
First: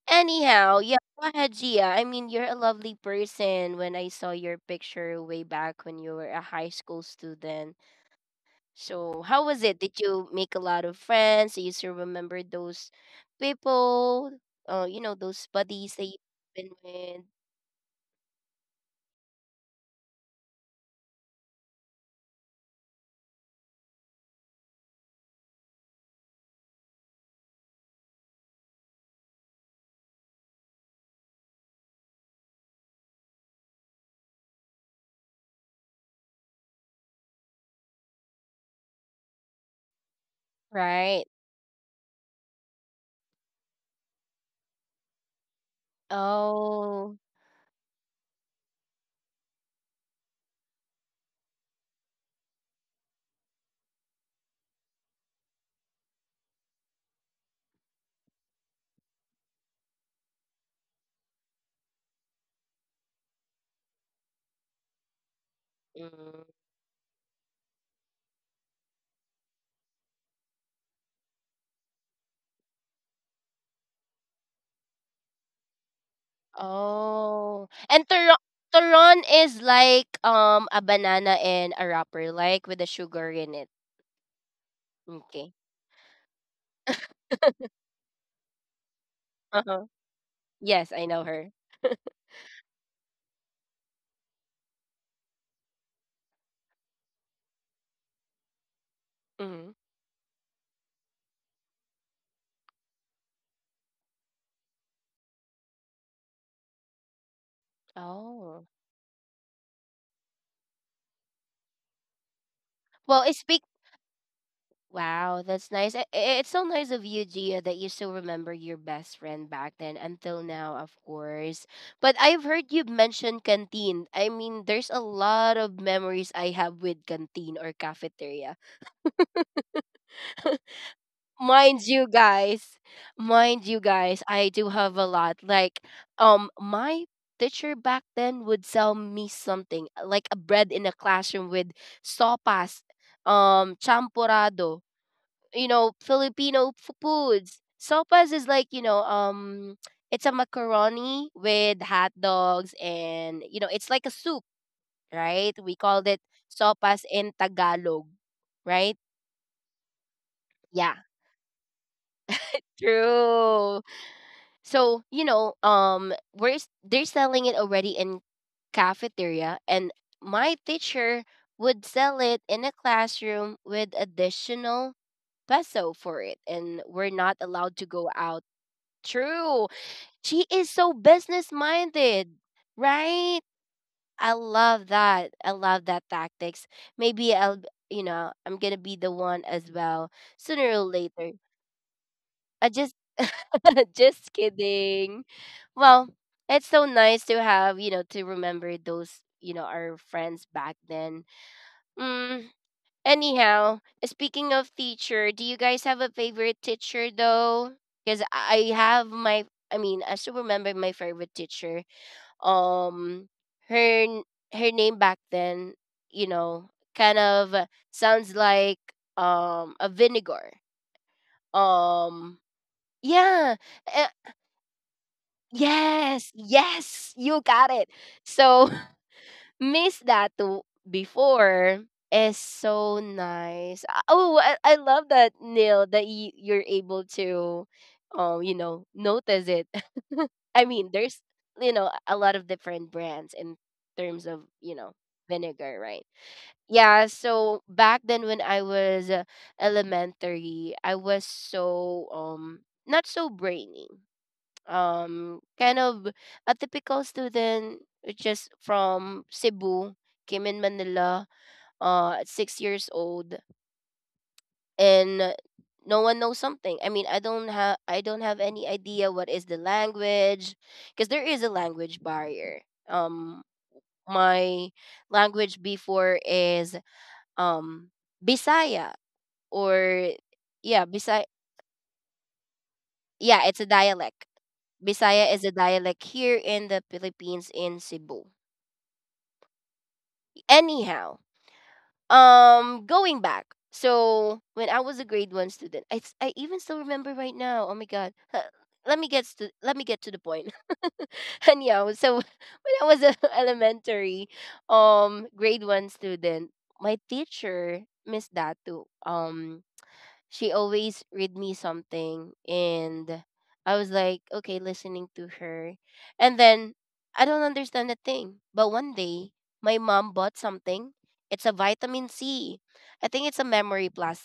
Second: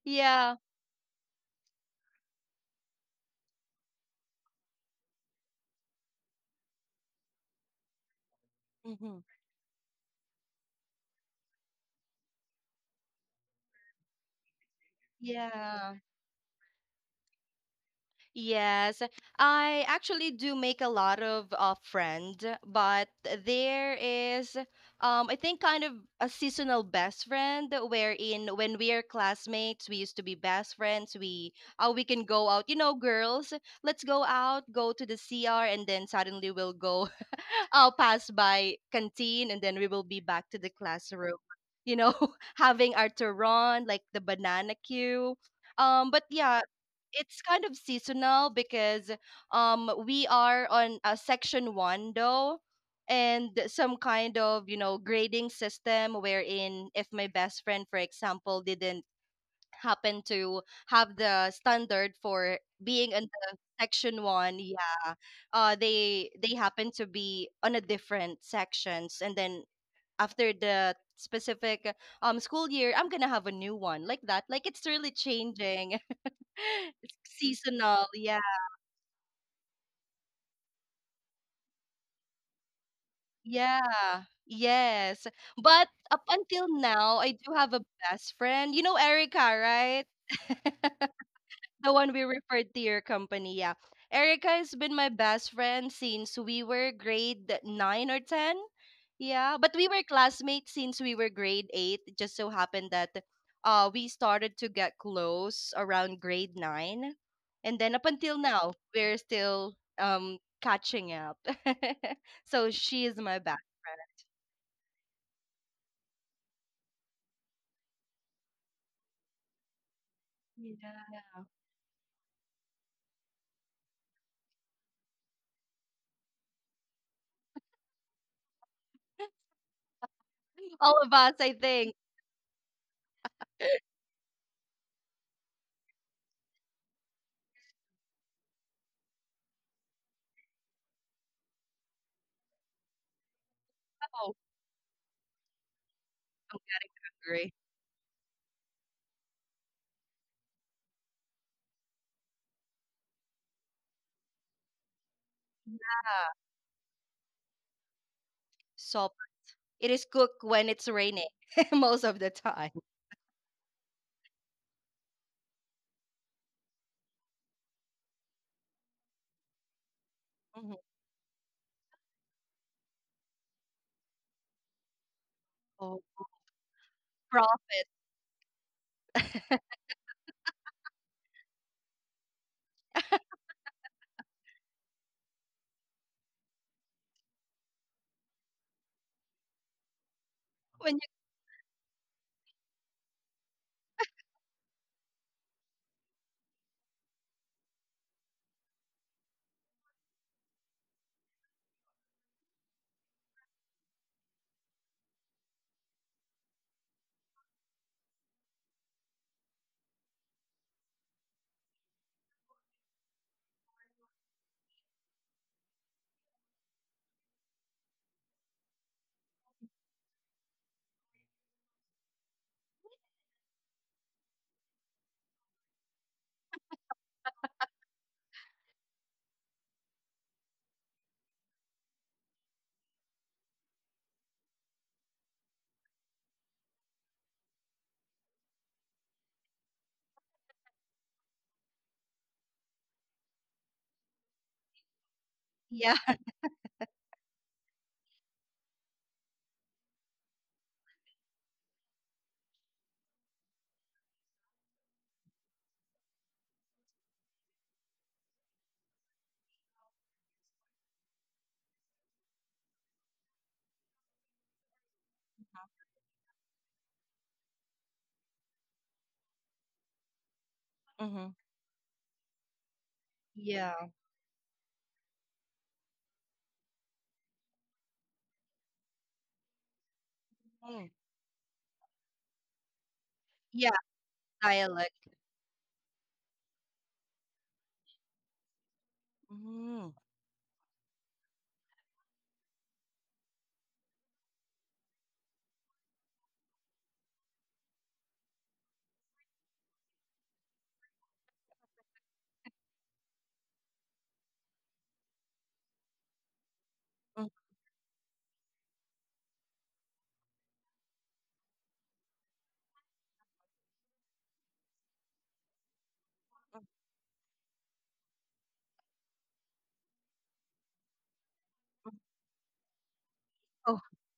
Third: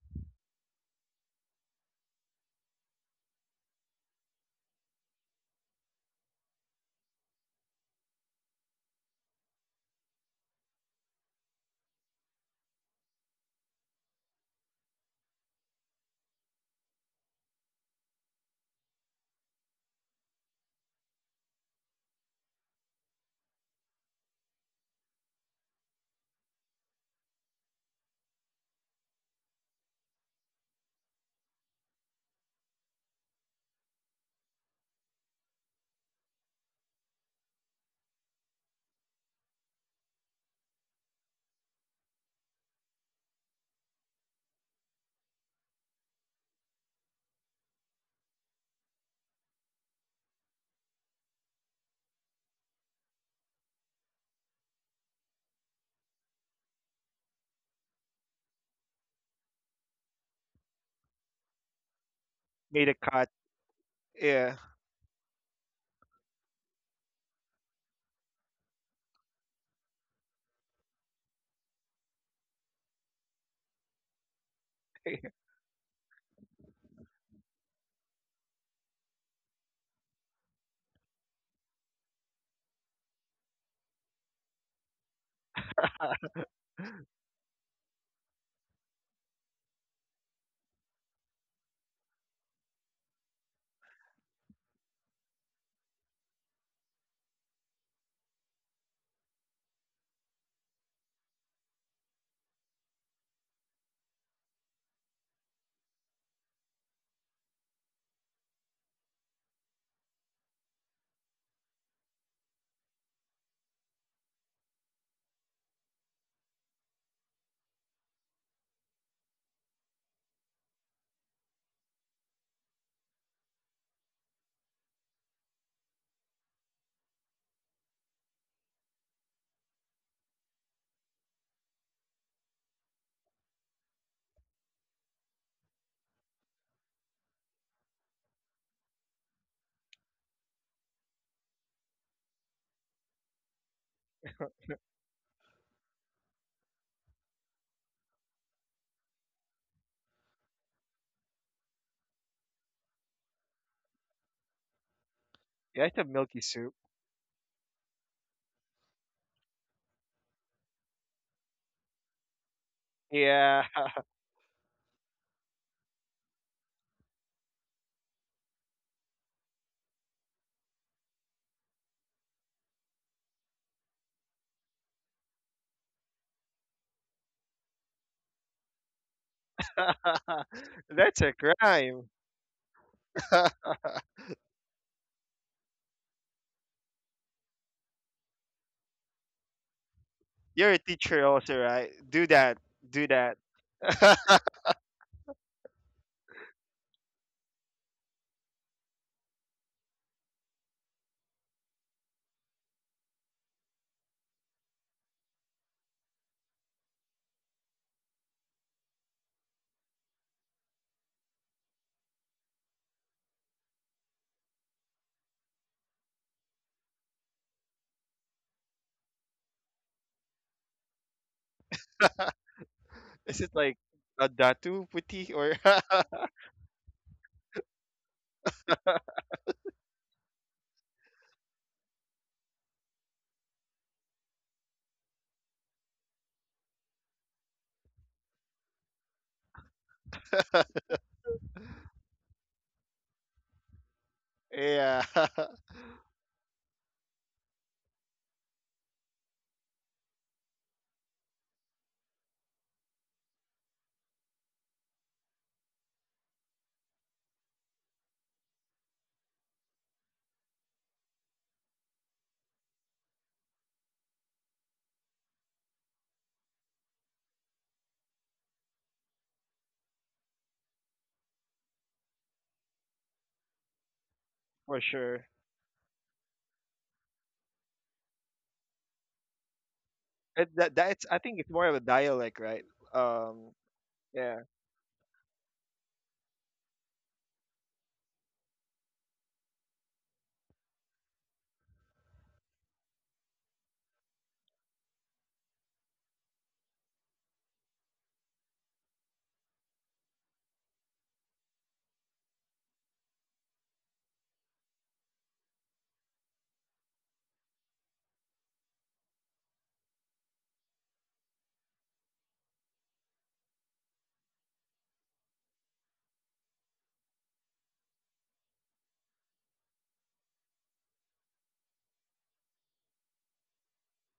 S3: Yeah.
S1: Anyhow, yeah, go ahead, Gia. I mean, you're a lovely person when I saw your picture way back when you were a high school student.
S3: hmm
S1: So, how was it? Did you make a lot of friends? Do you still remember those people? Those buddies that
S3: Yeah.
S1: you've been with,
S3: Yes, I actually do make a lot of friend, but there is, I think, kind of a seasonal best friend wherein when we are classmates, we used to be best friends. We can go out, you know, girls, let's go out, go to the CR, and then suddenly we'll go, I'll pass by canteen, and then we will be back to the
S1: right?
S3: classroom. You know, having our turon, like the banana queue. But yeah,
S1: Oh,
S3: it's kind of seasonal because we are on section one though, and some kind of, you know, grading system wherein if my best friend, for example, didn't happen to have the standard for
S2: Made a
S3: being in
S2: cut.
S3: the section
S2: Yeah.
S3: one. Yeah, they
S1: mm,
S3: happen to be on a different sections, and then after the specific school year, I'm gonna have a new one like that. Like, it's really changing. It's
S1: oh. And
S3: seasonal,
S1: Turon,
S3: yeah.
S1: Turon is like a banana and a wrapper, like with the sugar in it.
S3: Yeah. Yes.
S1: Okay.
S3: But up until now, I do have a best friend. You know Erica,
S1: Uh-huh.
S3: right?
S1: Yes, I know her.
S3: The one we referred to your company, yeah. Erica has been my best friend since we were grade 9 or 10. Yeah,
S1: Mhm.
S3: but we were classmates since we were grade 8. It just so happened that we started to get close around grade 9. And then up until
S1: Oh.
S3: now, we're still catching up. So she is
S1: Well, it
S3: my
S1: speak
S3: best
S1: Wow, that's nice. It's so nice of you, Gia, that you still remember your best friend back then until now,
S3: friend.
S1: of
S3: Yeah.
S1: course. But I've heard you mention canteen. I mean, there's a lot of memories I have with canteen or cafeteria.
S3: All of us, I
S1: Mind
S3: think.
S1: you guys, mind you guys, I do have a lot. Like, my teacher back then would sell me something, like a bread in a classroom with sopas,
S3: Oh,
S1: champurrado,
S3: I'm
S1: Filipino
S3: hungry.
S1: foods. Sopas is like it's a macaroni with hot dogs, and it's like a soup, right? We
S2: Yeah, it's
S1: called
S2: a
S1: it
S3: Yeah,
S2: milky soup.
S1: sopas in Tagalog, right?
S3: so it is cooked when
S1: Yeah.
S3: it's raining most of the time.
S2: Yeah.
S1: True. So, they're selling it already in cafeteria, and my
S3: Mhm.
S1: teacher would sell it in a classroom with additional peso
S3: Called
S1: for it, and we're not allowed to
S3: prophet.
S1: go out. True. She is so
S2: That's a
S1: business
S2: crime.
S1: minded, right? I love that. I love that tactics. Maybe I'm gonna be the one as well sooner
S2: You're
S1: or
S2: a
S3: When you,
S2: teacher
S1: later.
S2: also, right? Do that.
S1: I just,
S2: Do that.
S1: just kidding. Well, it's so nice to have, to remember those, our friends back then. Mm, Anyhow, speaking of teacher, do you guys have a favorite teacher though? Because I mean, I still remember my favorite teacher. Um her n- her name back then kind of sounds like a vinegar. um
S2: Is
S1: yeah.
S2: it like
S1: uh,
S2: a datu puti or
S1: yes, yes, you got it. So Miss that too before is so nice. Ah, oh, I love that, Neil, that you're able to notice it. I mean, there's a lot of different brands in terms of
S2: yeah,
S1: vinegar,
S3: yeah,
S1: right? Yeah. So back then when I was elementary, I was so not so brainy, kind of a typical student, which is from Cebu, came in Manila at 6 years old, and no one knows something. I mean, I don't have any idea what is the language, because there
S3: mhm,
S1: is a language barrier. um
S3: yeah,
S1: my
S2: for sure.
S1: language before is um bisaya, or
S2: It, that
S1: yeah,
S3: mm,
S2: that's I
S1: bisaya.
S2: think it's more of a dialect, right?
S1: Yeah,
S2: Um,
S1: it's a
S3: yeah,
S1: dialect.
S2: yeah.
S3: dialect.
S1: Bisaya is a dialect here in the Philippines, in Cebu.
S3: Mhm.
S1: Anyhow, going back. So when I was a grade one student, I even still remember right now. Oh my god. Let me get to the point. Anyhow, so when I was a elementary, grade one student, my
S3: Mhm.
S1: teacher, Miss Datu, she always read me something, and I was like, okay, listening to her. And then I don't understand a thing. But one day my mom bought something. It's a vitamin C. I think it's a
S3: Oh,
S1: memory plus.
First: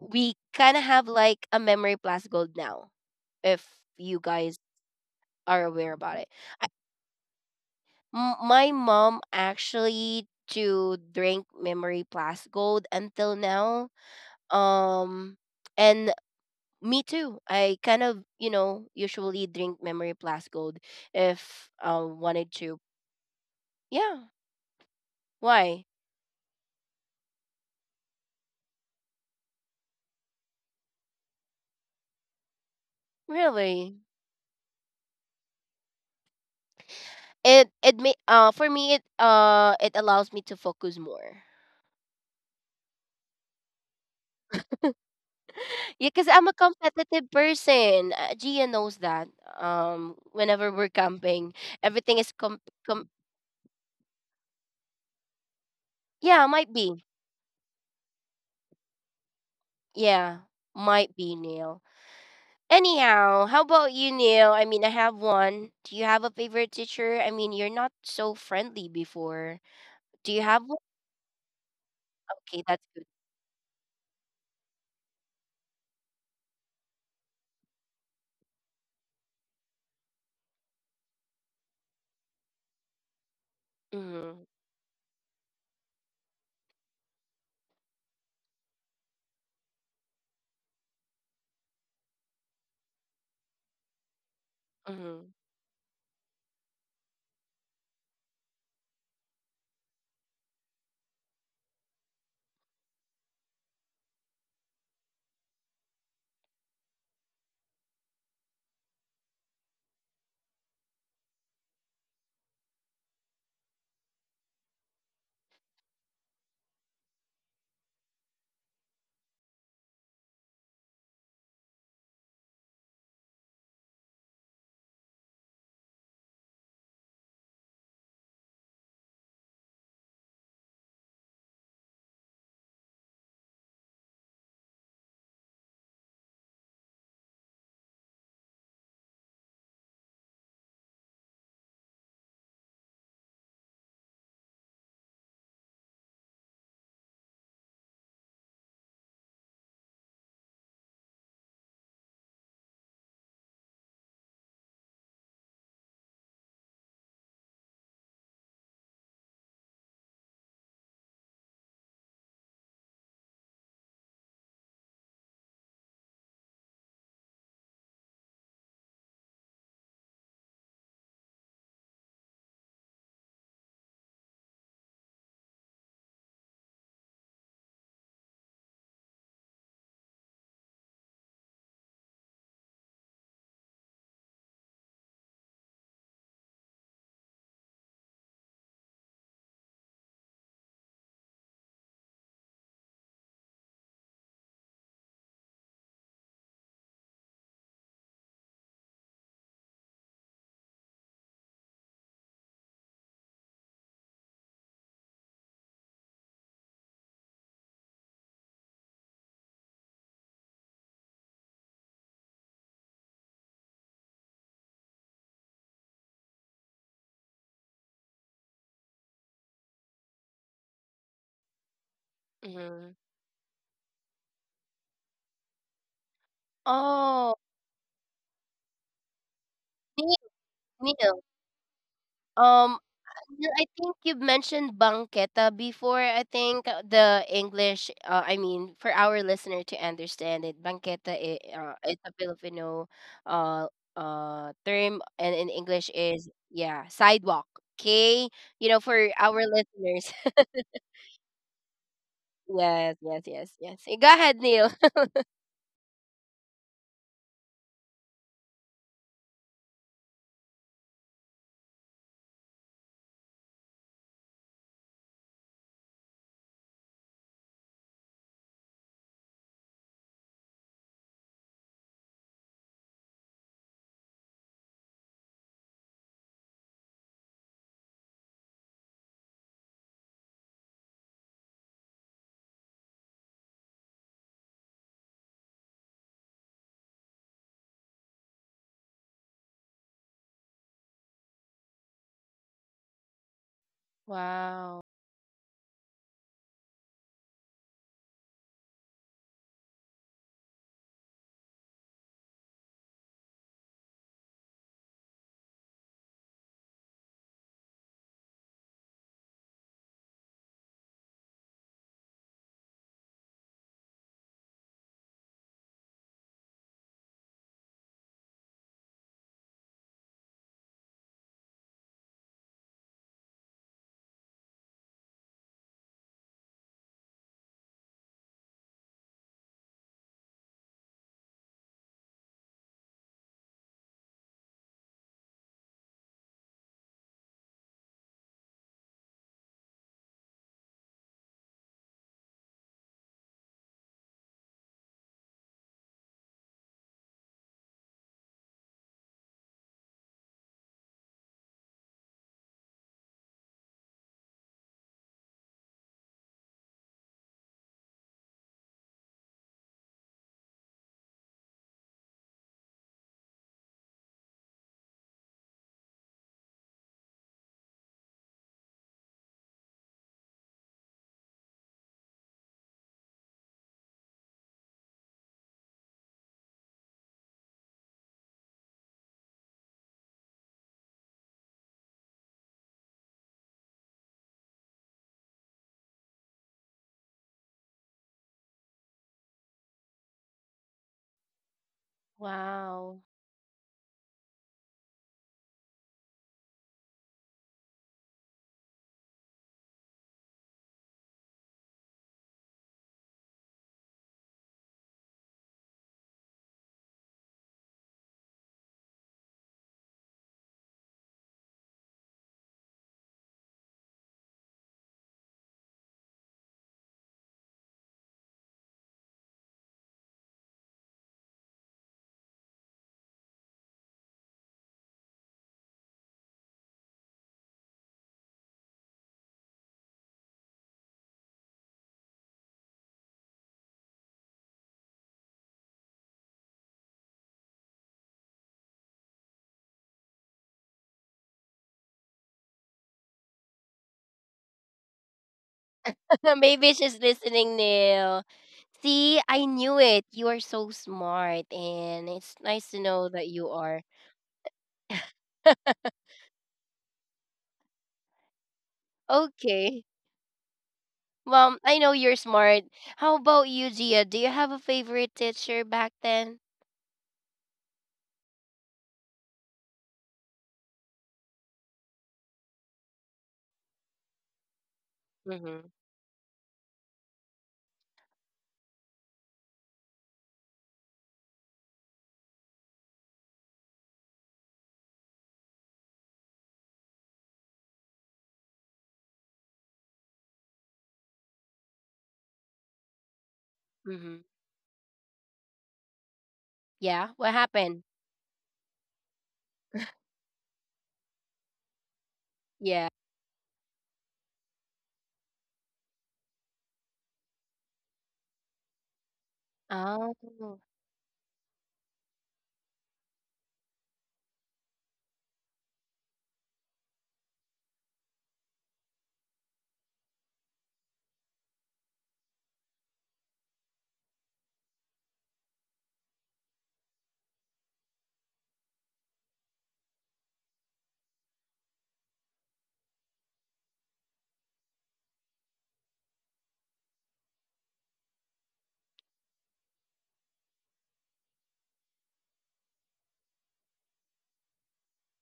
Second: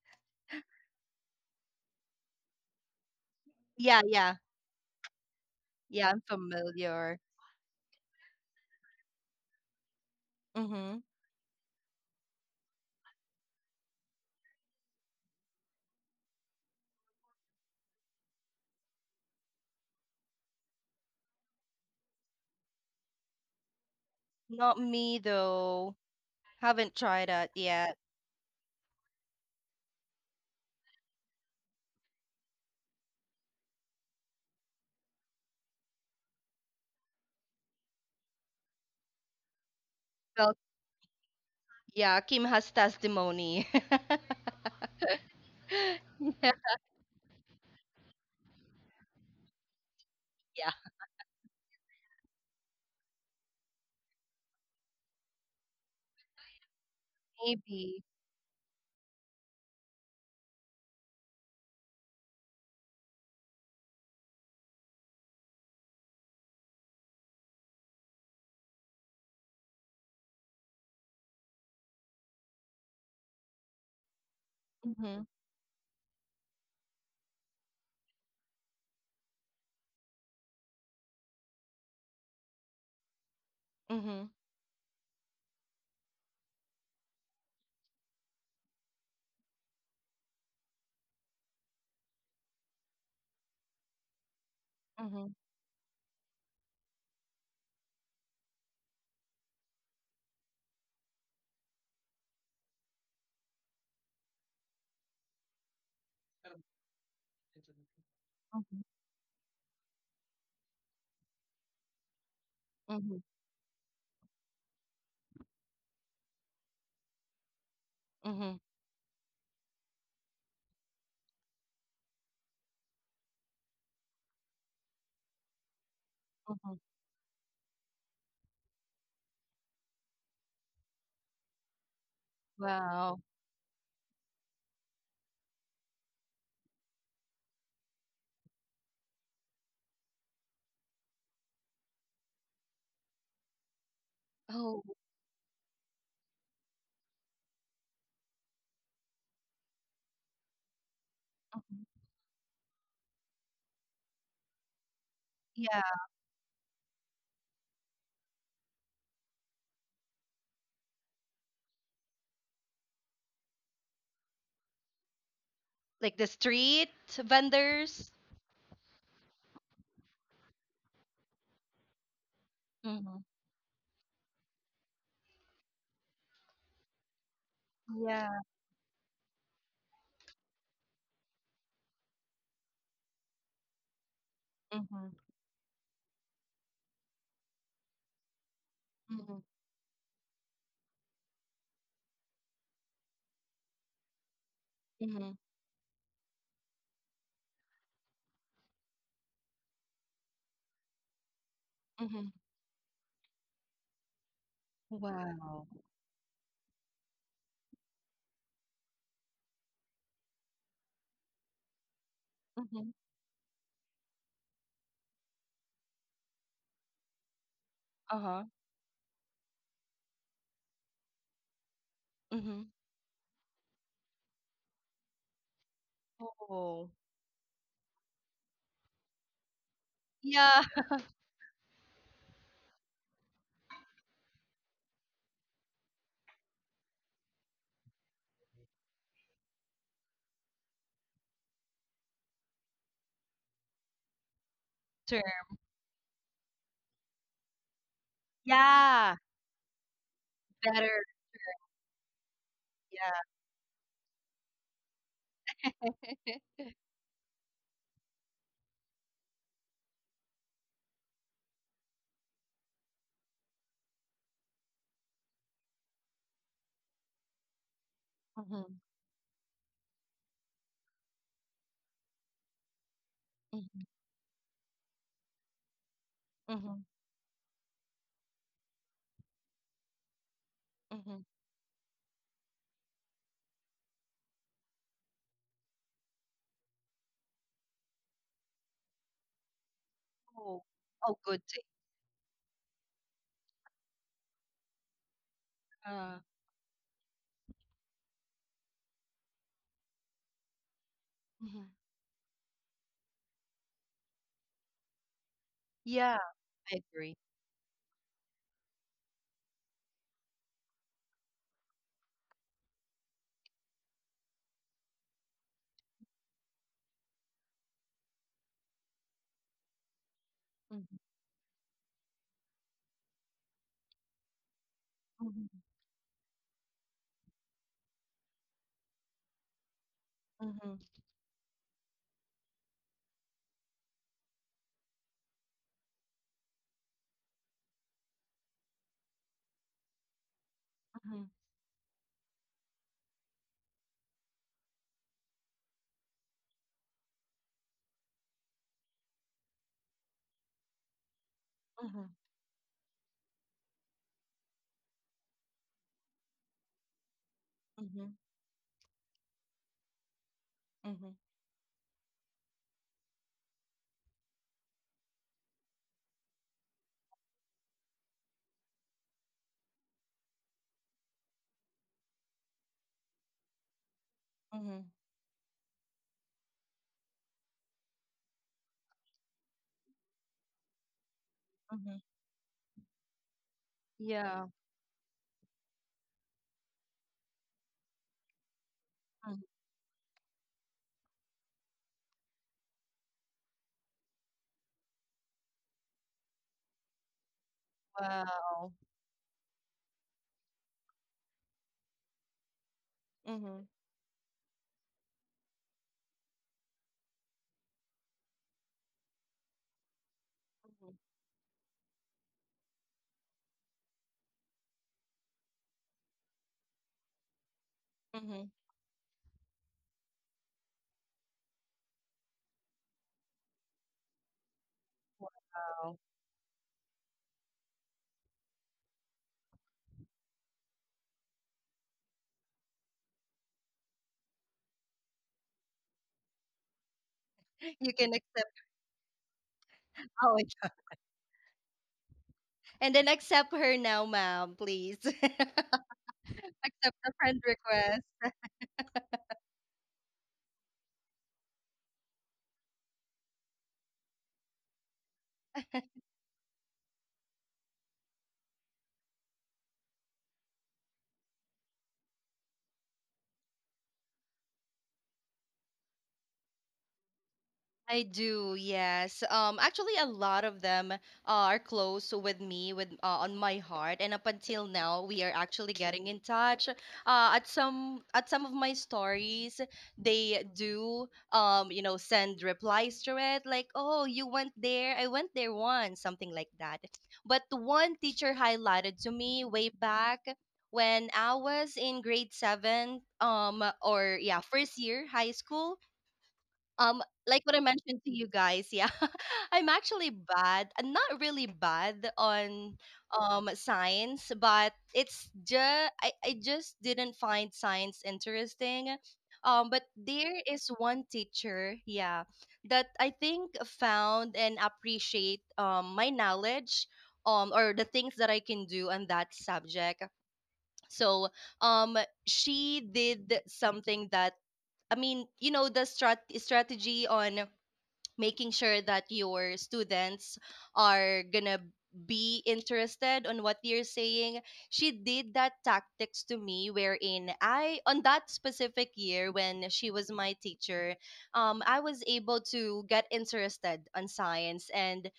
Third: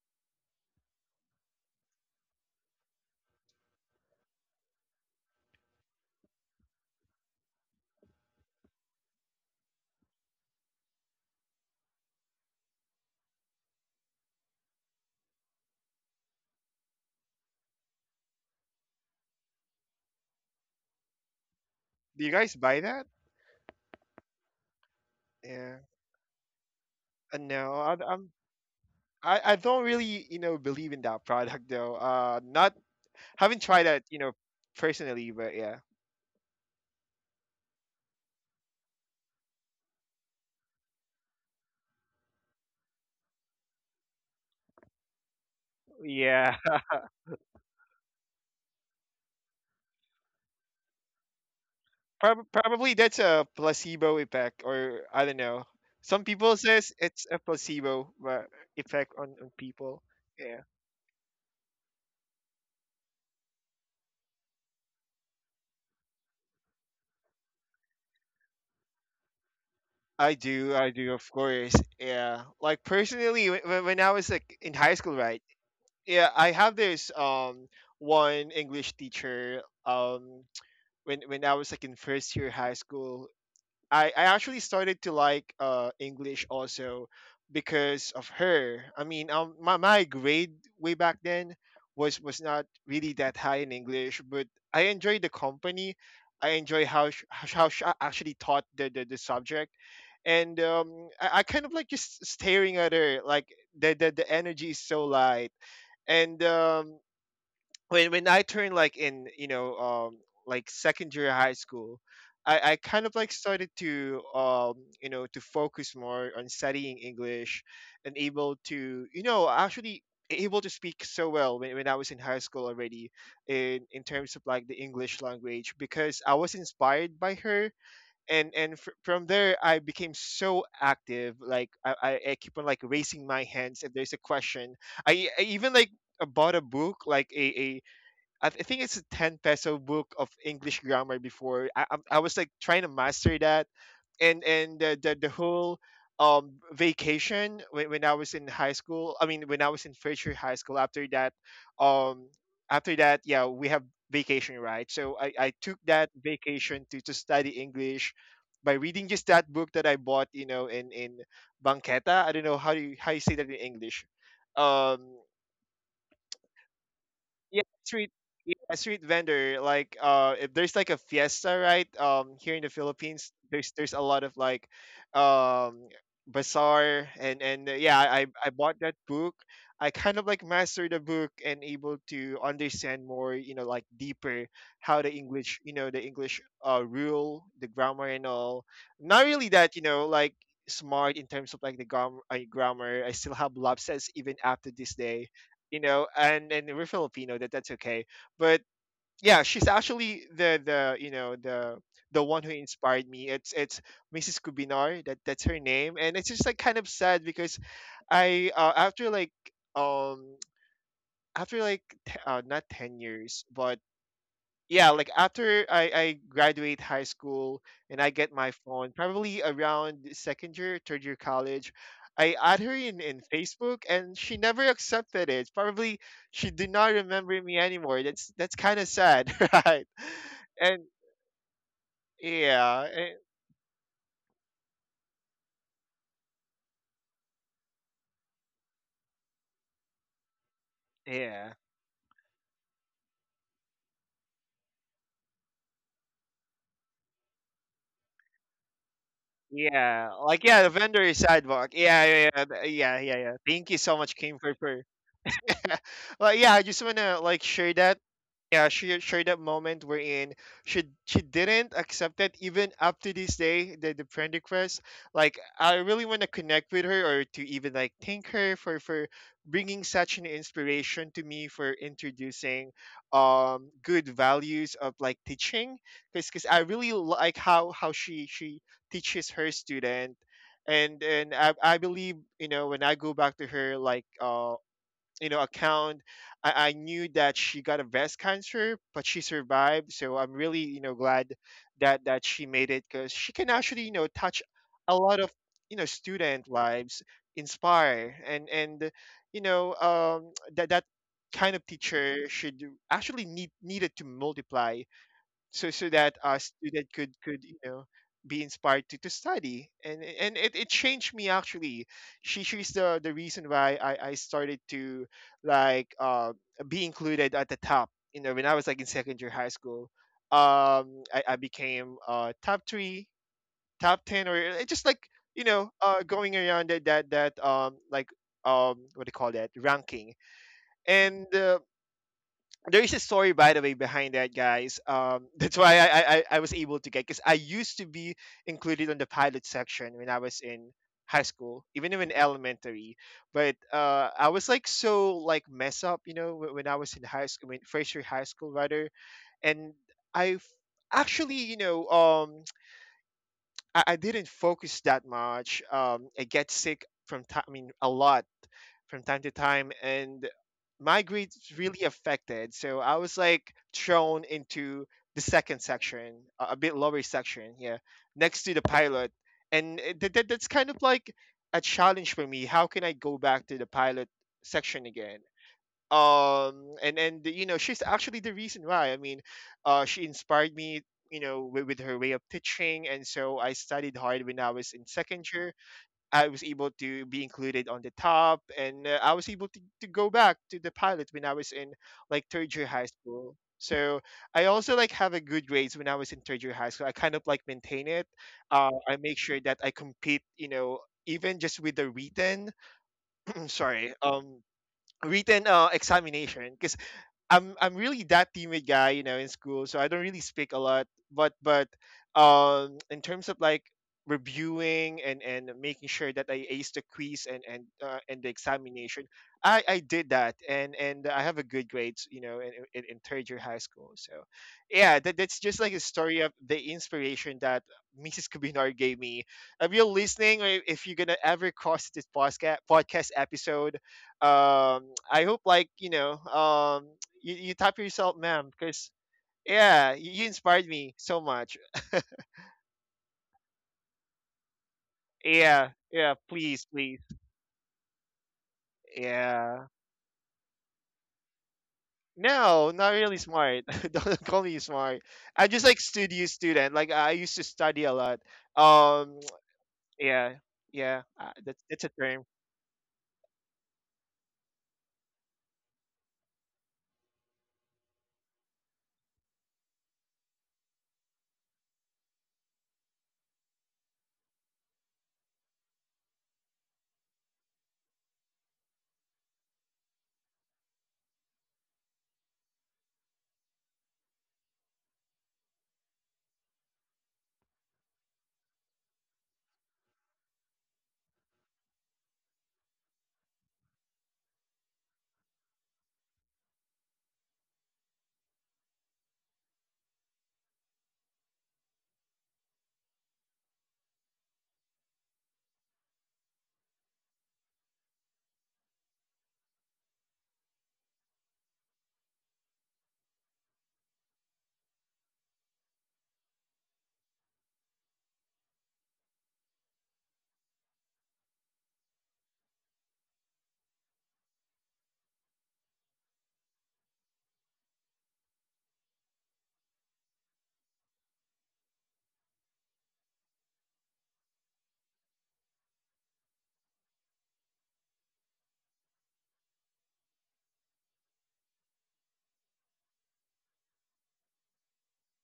S1: We kinda have like a memory plus gold now, if
S3: yeah,
S1: you
S3: yeah,
S1: guys are aware
S3: yeah.
S1: about
S3: I'm
S1: it. I,
S3: familiar.
S1: my mom actually to
S3: Mhm.
S1: drink memory plus gold until now. Um and Me too. I kind of, usually drink memory plus gold if I
S2: Do you
S1: wanted
S2: guys
S1: to.
S2: buy that?
S1: Yeah.
S3: Not me
S2: Yeah.
S1: Why?
S3: though. Haven't tried that
S2: No,
S3: yet.
S2: I don't really, you know, believe in that product though. Not haven't tried
S1: Really?
S2: that, you know, personally, but yeah,
S1: It may, for me, it allows me to
S3: Well,
S1: focus more.
S3: yeah, Kim has testimony.
S1: Yeah, because I'm a
S2: yeah.
S1: competitive person. Gia knows that. Whenever
S3: Yeah,
S1: we're camping, everything is
S2: Prob-
S1: com
S2: probably
S1: com.
S2: that's a placebo effect, or I don't know. Some
S1: Yeah,
S2: people
S1: might
S2: says
S1: be.
S2: it's a
S3: maybe.
S2: placebo, effect on people.
S1: Yeah,
S2: Yeah.
S1: might be, Neil. Anyhow, how about you, Neil? I mean, I have one. Do you have a favorite teacher? I mean, you're not so friendly before. Do you have one?
S2: I do, of course. Yeah,
S1: Okay, that's
S2: like
S1: good.
S2: personally, when I was like in high school,
S3: Mhm.
S2: right? Yeah, I have this one English teacher. When I was like in first year high school, I
S3: Mhm.
S1: Mm-hmm.
S2: actually started to like English also because of her. I mean, my grade way back then was not really that high in English, but I
S1: Mm-hmm.
S2: enjoyed the
S3: Mhm.
S2: company. I enjoy how how she actually taught the subject, and I kind of like just staring at her like the energy is so light, and when I turned
S3: Mhm.
S2: like in, you know, like second year high school, I kind of
S3: Mhm.
S2: like started to um, you know, to focus more on studying English, and able
S3: Mhm.
S2: to, you know, actually able to speak so well when I was in high school already, in terms of like the English language, because I was
S3: Mhm.
S2: inspired by her. And from there I became so active, like I keep on like
S3: Wow.
S2: raising my hands if there's a question. I even like, bought a book like a, I think it's a 10 peso book of English grammar before. I was like trying to master that. And
S3: Oh,
S2: the whole vacation when I was in high school, I mean, when I was in Fairshire High School,
S3: mhm.
S2: um, after that, yeah, we have vacation, right? So I took
S3: Yeah.
S2: that vacation to study English by reading just that book that I bought, you know, in Banqueta. I don't know how do you, how you say that in English. Um,
S3: Like the street
S2: yeah, street
S3: vendors.
S2: yeah a street vendor, like if there's like a fiesta, right? Here in the
S3: Mhm.
S2: Philippines, there's a lot of like um bazaar, and yeah, i
S3: Yeah.
S2: i bought that book. I kind of like mastered the book and able to understand more, you know, like deeper how the
S3: Mhm.
S2: English, the English rule, the grammar and all. Not
S3: Mhm.
S2: really that, smart in terms of like the grammar. I still have lapses even after this day,
S3: Mhm,
S2: and we're Filipino, that's okay. But yeah, she's actually the you know the
S3: mhm.
S2: one who inspired me. It's Mrs. Kubinar, that's her
S3: Wow.
S2: name, and it's just like kind of sad because I, um after like not
S3: Mhm,
S2: 10 years, but yeah, like after I graduate high school and I get
S3: uh-huh,
S2: my phone probably around second year, third year college, I add her
S3: mhm.
S1: Mm-hmm.
S2: in Facebook and she never accepted it. Probably she did not
S3: Oh,
S1: Oh,
S2: remember me anymore. That's kind of sad, right?
S1: Neil,
S3: yeah.
S2: And
S1: Neil. Um,
S2: yeah,
S1: I think you've mentioned banqueta before. I think, the English, I mean, for our listener to understand it, banqueta is
S2: yeah
S1: it's a Filipino uh, term, and
S3: Sure.
S1: in English is, yeah, sidewalk. Okay? You know, for
S3: Yeah,
S1: our
S2: yeah
S1: listeners.
S2: like yeah, the
S3: better,
S2: vendor is sidewalk. Yeah
S1: Yes,
S2: yeah, yeah,
S1: yes,
S2: yeah,
S3: yeah.
S1: yes,
S2: thank you
S1: yes.
S2: so
S1: Go
S2: much, Kim,
S1: ahead,
S2: for
S1: Neil.
S2: well, yeah, I just want to like share that. Yeah, she shared that moment wherein she didn't accept it even up to this day, the friend request. Like I really want to connect with her or to even like thank her for
S3: Mhm,
S2: for bringing such an inspiration to me, for introducing
S3: mhm,
S2: good values of like teaching, because I
S3: mhm,
S2: really like how she teaches her student. and
S3: mhm.
S2: and I believe, you know, when I go back to her, like you know, account, I knew that she got a breast cancer, but she survived, so I'm really,
S3: Oh,
S2: you know,
S3: oh,
S2: glad
S3: good thing.
S2: that she made it because she can actually, you know, touch
S1: Wow.
S2: a lot of, you know,
S3: Uh,
S2: student lives, inspire, and you know, that kind of
S3: mhm.
S2: teacher should actually needed to multiply, so that
S3: Yeah,
S2: a
S3: I
S2: student
S3: agree.
S2: could, you know, be inspired to study. And it changed me, actually. She's the reason why I started to like be included at the top, you know, when I was like in secondary high school.
S3: Mhm,
S2: I became top three, top 10, or it just like, you
S3: mhm,
S2: know, going around that, what do you call that, ranking.
S3: mhm,
S2: And there is a story, by the way, behind that, guys, that's why I was able to get, because I used to be included on the pilot section when I was in high
S3: mhm,
S2: school, even in elementary. But I was like so like mess up, you know, when I was in high school, when first year high school rather. And i f- actually, you know,
S3: mhm,
S2: I didn't focus that much. I get sick from time, I mean, a
S3: mhm,
S2: lot, from time to time, and my
S3: mhm,
S2: grades really affected, so I was like thrown into the second section, a bit lower section, yeah, next to the pilot. And that's kind of like a challenge for me, how can I go back to the pilot section
S3: mhm,
S2: again. And you know, she's actually the reason why, I mean, she inspired me, you know, with her
S3: mhm.
S2: way of teaching, and so I studied hard when I
S3: Yeah.
S2: was in second year. I was able to be included on the top, and I was
S3: Mhm.
S2: able to go back to the pilot when I was in like third year high
S1: Wow.
S2: school. So I also like have a good grades when I was in third year high school. I kind of like maintain it.
S3: Wow.
S2: I make sure that I compete, you know, even just with the written. I'm
S3: Mhm,
S2: sorry, written, examination. I'm really that timid guy, you know, in school, so I don't really speak a lot.
S3: mhm,
S2: But in terms of like reviewing, and making sure that I ace the quiz, and the
S3: mhm.
S2: examination, I did that, and I have a good grades, you know, in, in third year high school. So yeah, that's just like a
S3: Wow.
S2: story of the inspiration that Mrs. Kubinar gave me. If you're listening, or if you're gonna ever cross this podcast episode, um I hope, like, you know, you tap
S3: You can
S2: yourself, ma'am,
S3: accept
S2: because yeah, you
S3: oh
S2: inspired
S3: my
S2: me so much.
S3: And then accept her now, ma'am, please.
S2: Yeah, yeah, please,
S1: Maybe she's
S3: Accept
S2: please.
S3: a friend
S1: listening, Neil.
S3: request.
S1: See, I
S2: Yeah,
S1: knew it. You are so smart, and it's nice
S2: no,
S1: to
S2: not
S1: know
S2: really
S1: that you
S2: smart.
S1: are.
S2: Don't call me smart. I just like studio student, like I used to study a lot. um
S1: Okay.
S2: yeah. Yeah,
S1: Mom, I
S2: that's a
S1: know you're
S2: term.
S1: smart. How about you, Gia? Do you have a favorite teacher back then?
S3: I do, yes. Actually, a lot of them are close with me, with on my heart, and up until now, we are
S1: Mm-hmm.
S3: actually getting in touch. At some of my stories, they do, you know, send replies to it, like, "Oh, you went there, I went there once," something like that. But the one teacher highlighted to me way back when I was in grade seven,
S1: Mm-hmm.
S3: or yeah, first year high school, um
S1: Yeah. What
S3: like what I
S1: happened?
S3: mentioned to you guys, yeah, I'm actually bad, not really bad on
S1: Yeah.
S3: science, but it's just I just didn't find science interesting. But there
S1: Oh.
S3: is one teacher, yeah, that I think found and appreciate my knowledge, or the things that I can do on that subject. So um she did something that, I mean, you know, the strategy on making sure that your students are gonna be interested on what you're saying. She did that tactics to me wherein I, on that specific year when she was my teacher, I was able to get interested on science, and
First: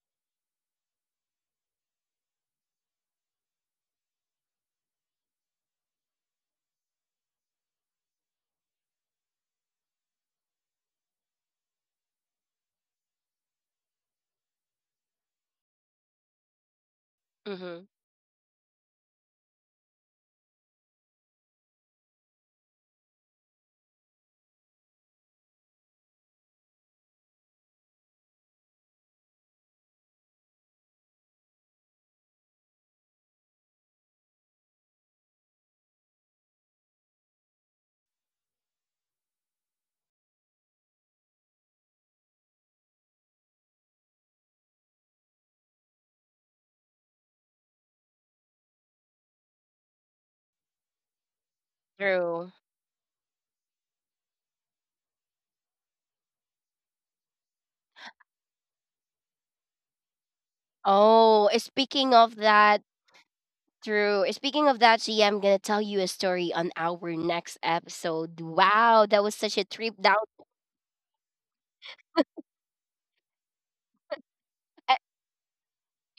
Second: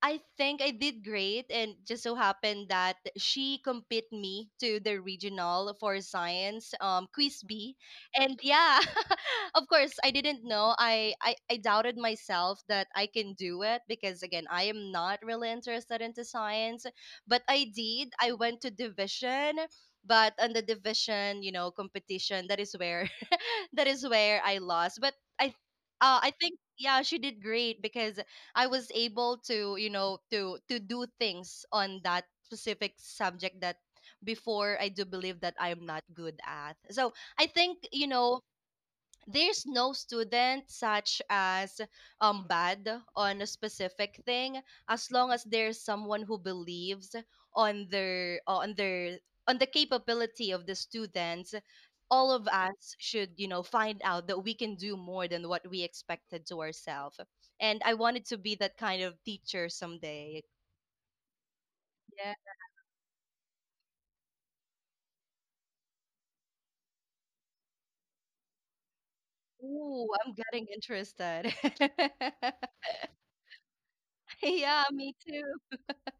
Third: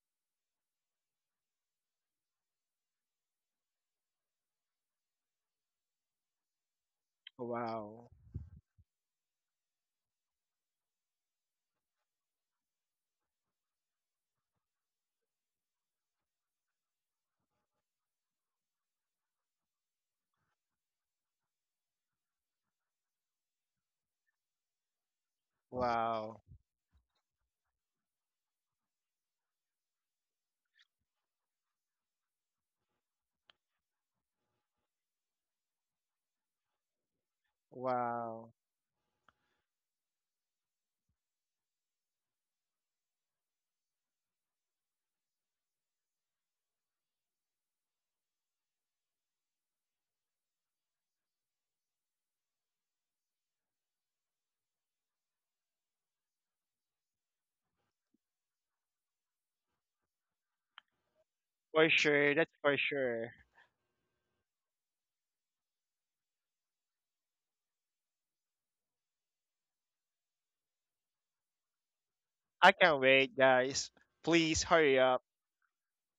S3: I think I did great, and just so happened that she compete me to the regional for science, quiz B,
S2: Wow.
S3: and yeah, of course I didn't know. I doubted myself that I can do it because, again, I am not really interested into science, but I
S1: Mm-hmm.
S3: did. I went to division, but on the division, you know, competition, that is where that is where I lost. But I, I
S2: Wow.
S3: think, yeah, she did great because I was able to, you know, to do things on that specific subject that before I do believe that I'm not good at. So I think, you know,
S2: Wow,
S3: there's no student such as bad on a specific thing, as long as there's someone who believes on their, uh, on the capability of the students. All of
S1: True.
S3: us should, you know, find out that we can do more than what we expected to ourselves, and I wanted to be that kind of teacher someday.
S1: Oh,
S2: for
S1: speaking
S3: Yeah,
S2: sure,
S1: of
S2: that's for
S1: that,
S2: sure.
S1: true. Speaking of that, Gia, I'm gonna tell you a story on our next episode. Wow, that was such a trip
S3: ooh,
S1: down.
S3: I'm getting interested.
S2: I can't wait, guys, please
S3: Yeah,
S2: hurry
S3: me
S2: up.
S3: too.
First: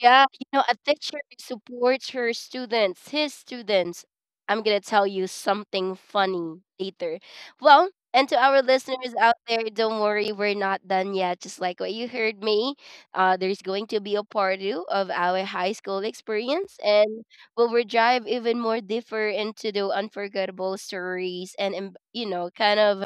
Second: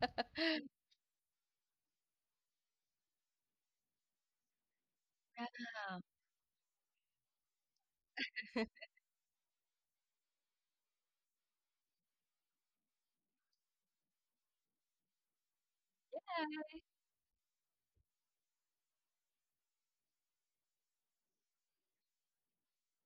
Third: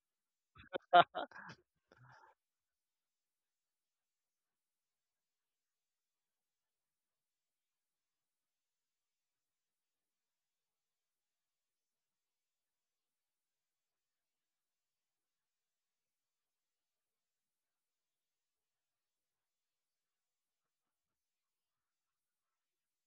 S1: Yeah, a teacher who supports her students, his students. I'm gonna tell you something funny later. Well, and to our
S3: Yeah.
S1: listeners out there, don't worry, we're not done yet. Just like what you heard me, there's going to be a part two of our high school experience, and we dive even more deeper into the unforgettable stories and, kind of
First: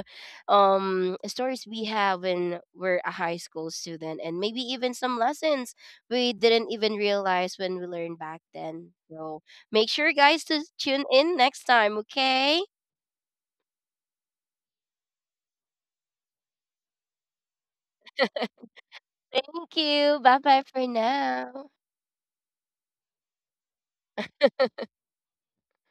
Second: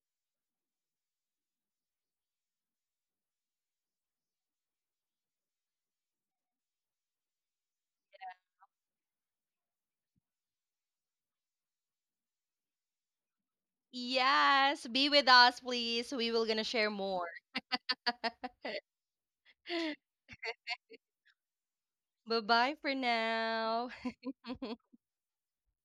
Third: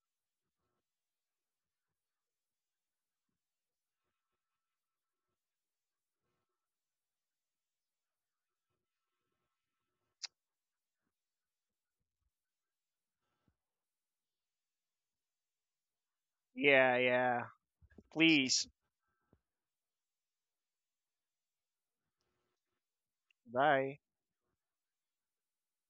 S1: stories we have when we're a high school student, and maybe even some lessons we didn't even realize when we learned back then. So make sure, guys, to tune in next time, okay?
S3: Yes, be with us, please. We will gonna share
S2: Yeah,
S3: more.
S2: yeah. Please.
S1: Thank you. Bye bye for now.
S3: Bye bye for now.
S2: Bye.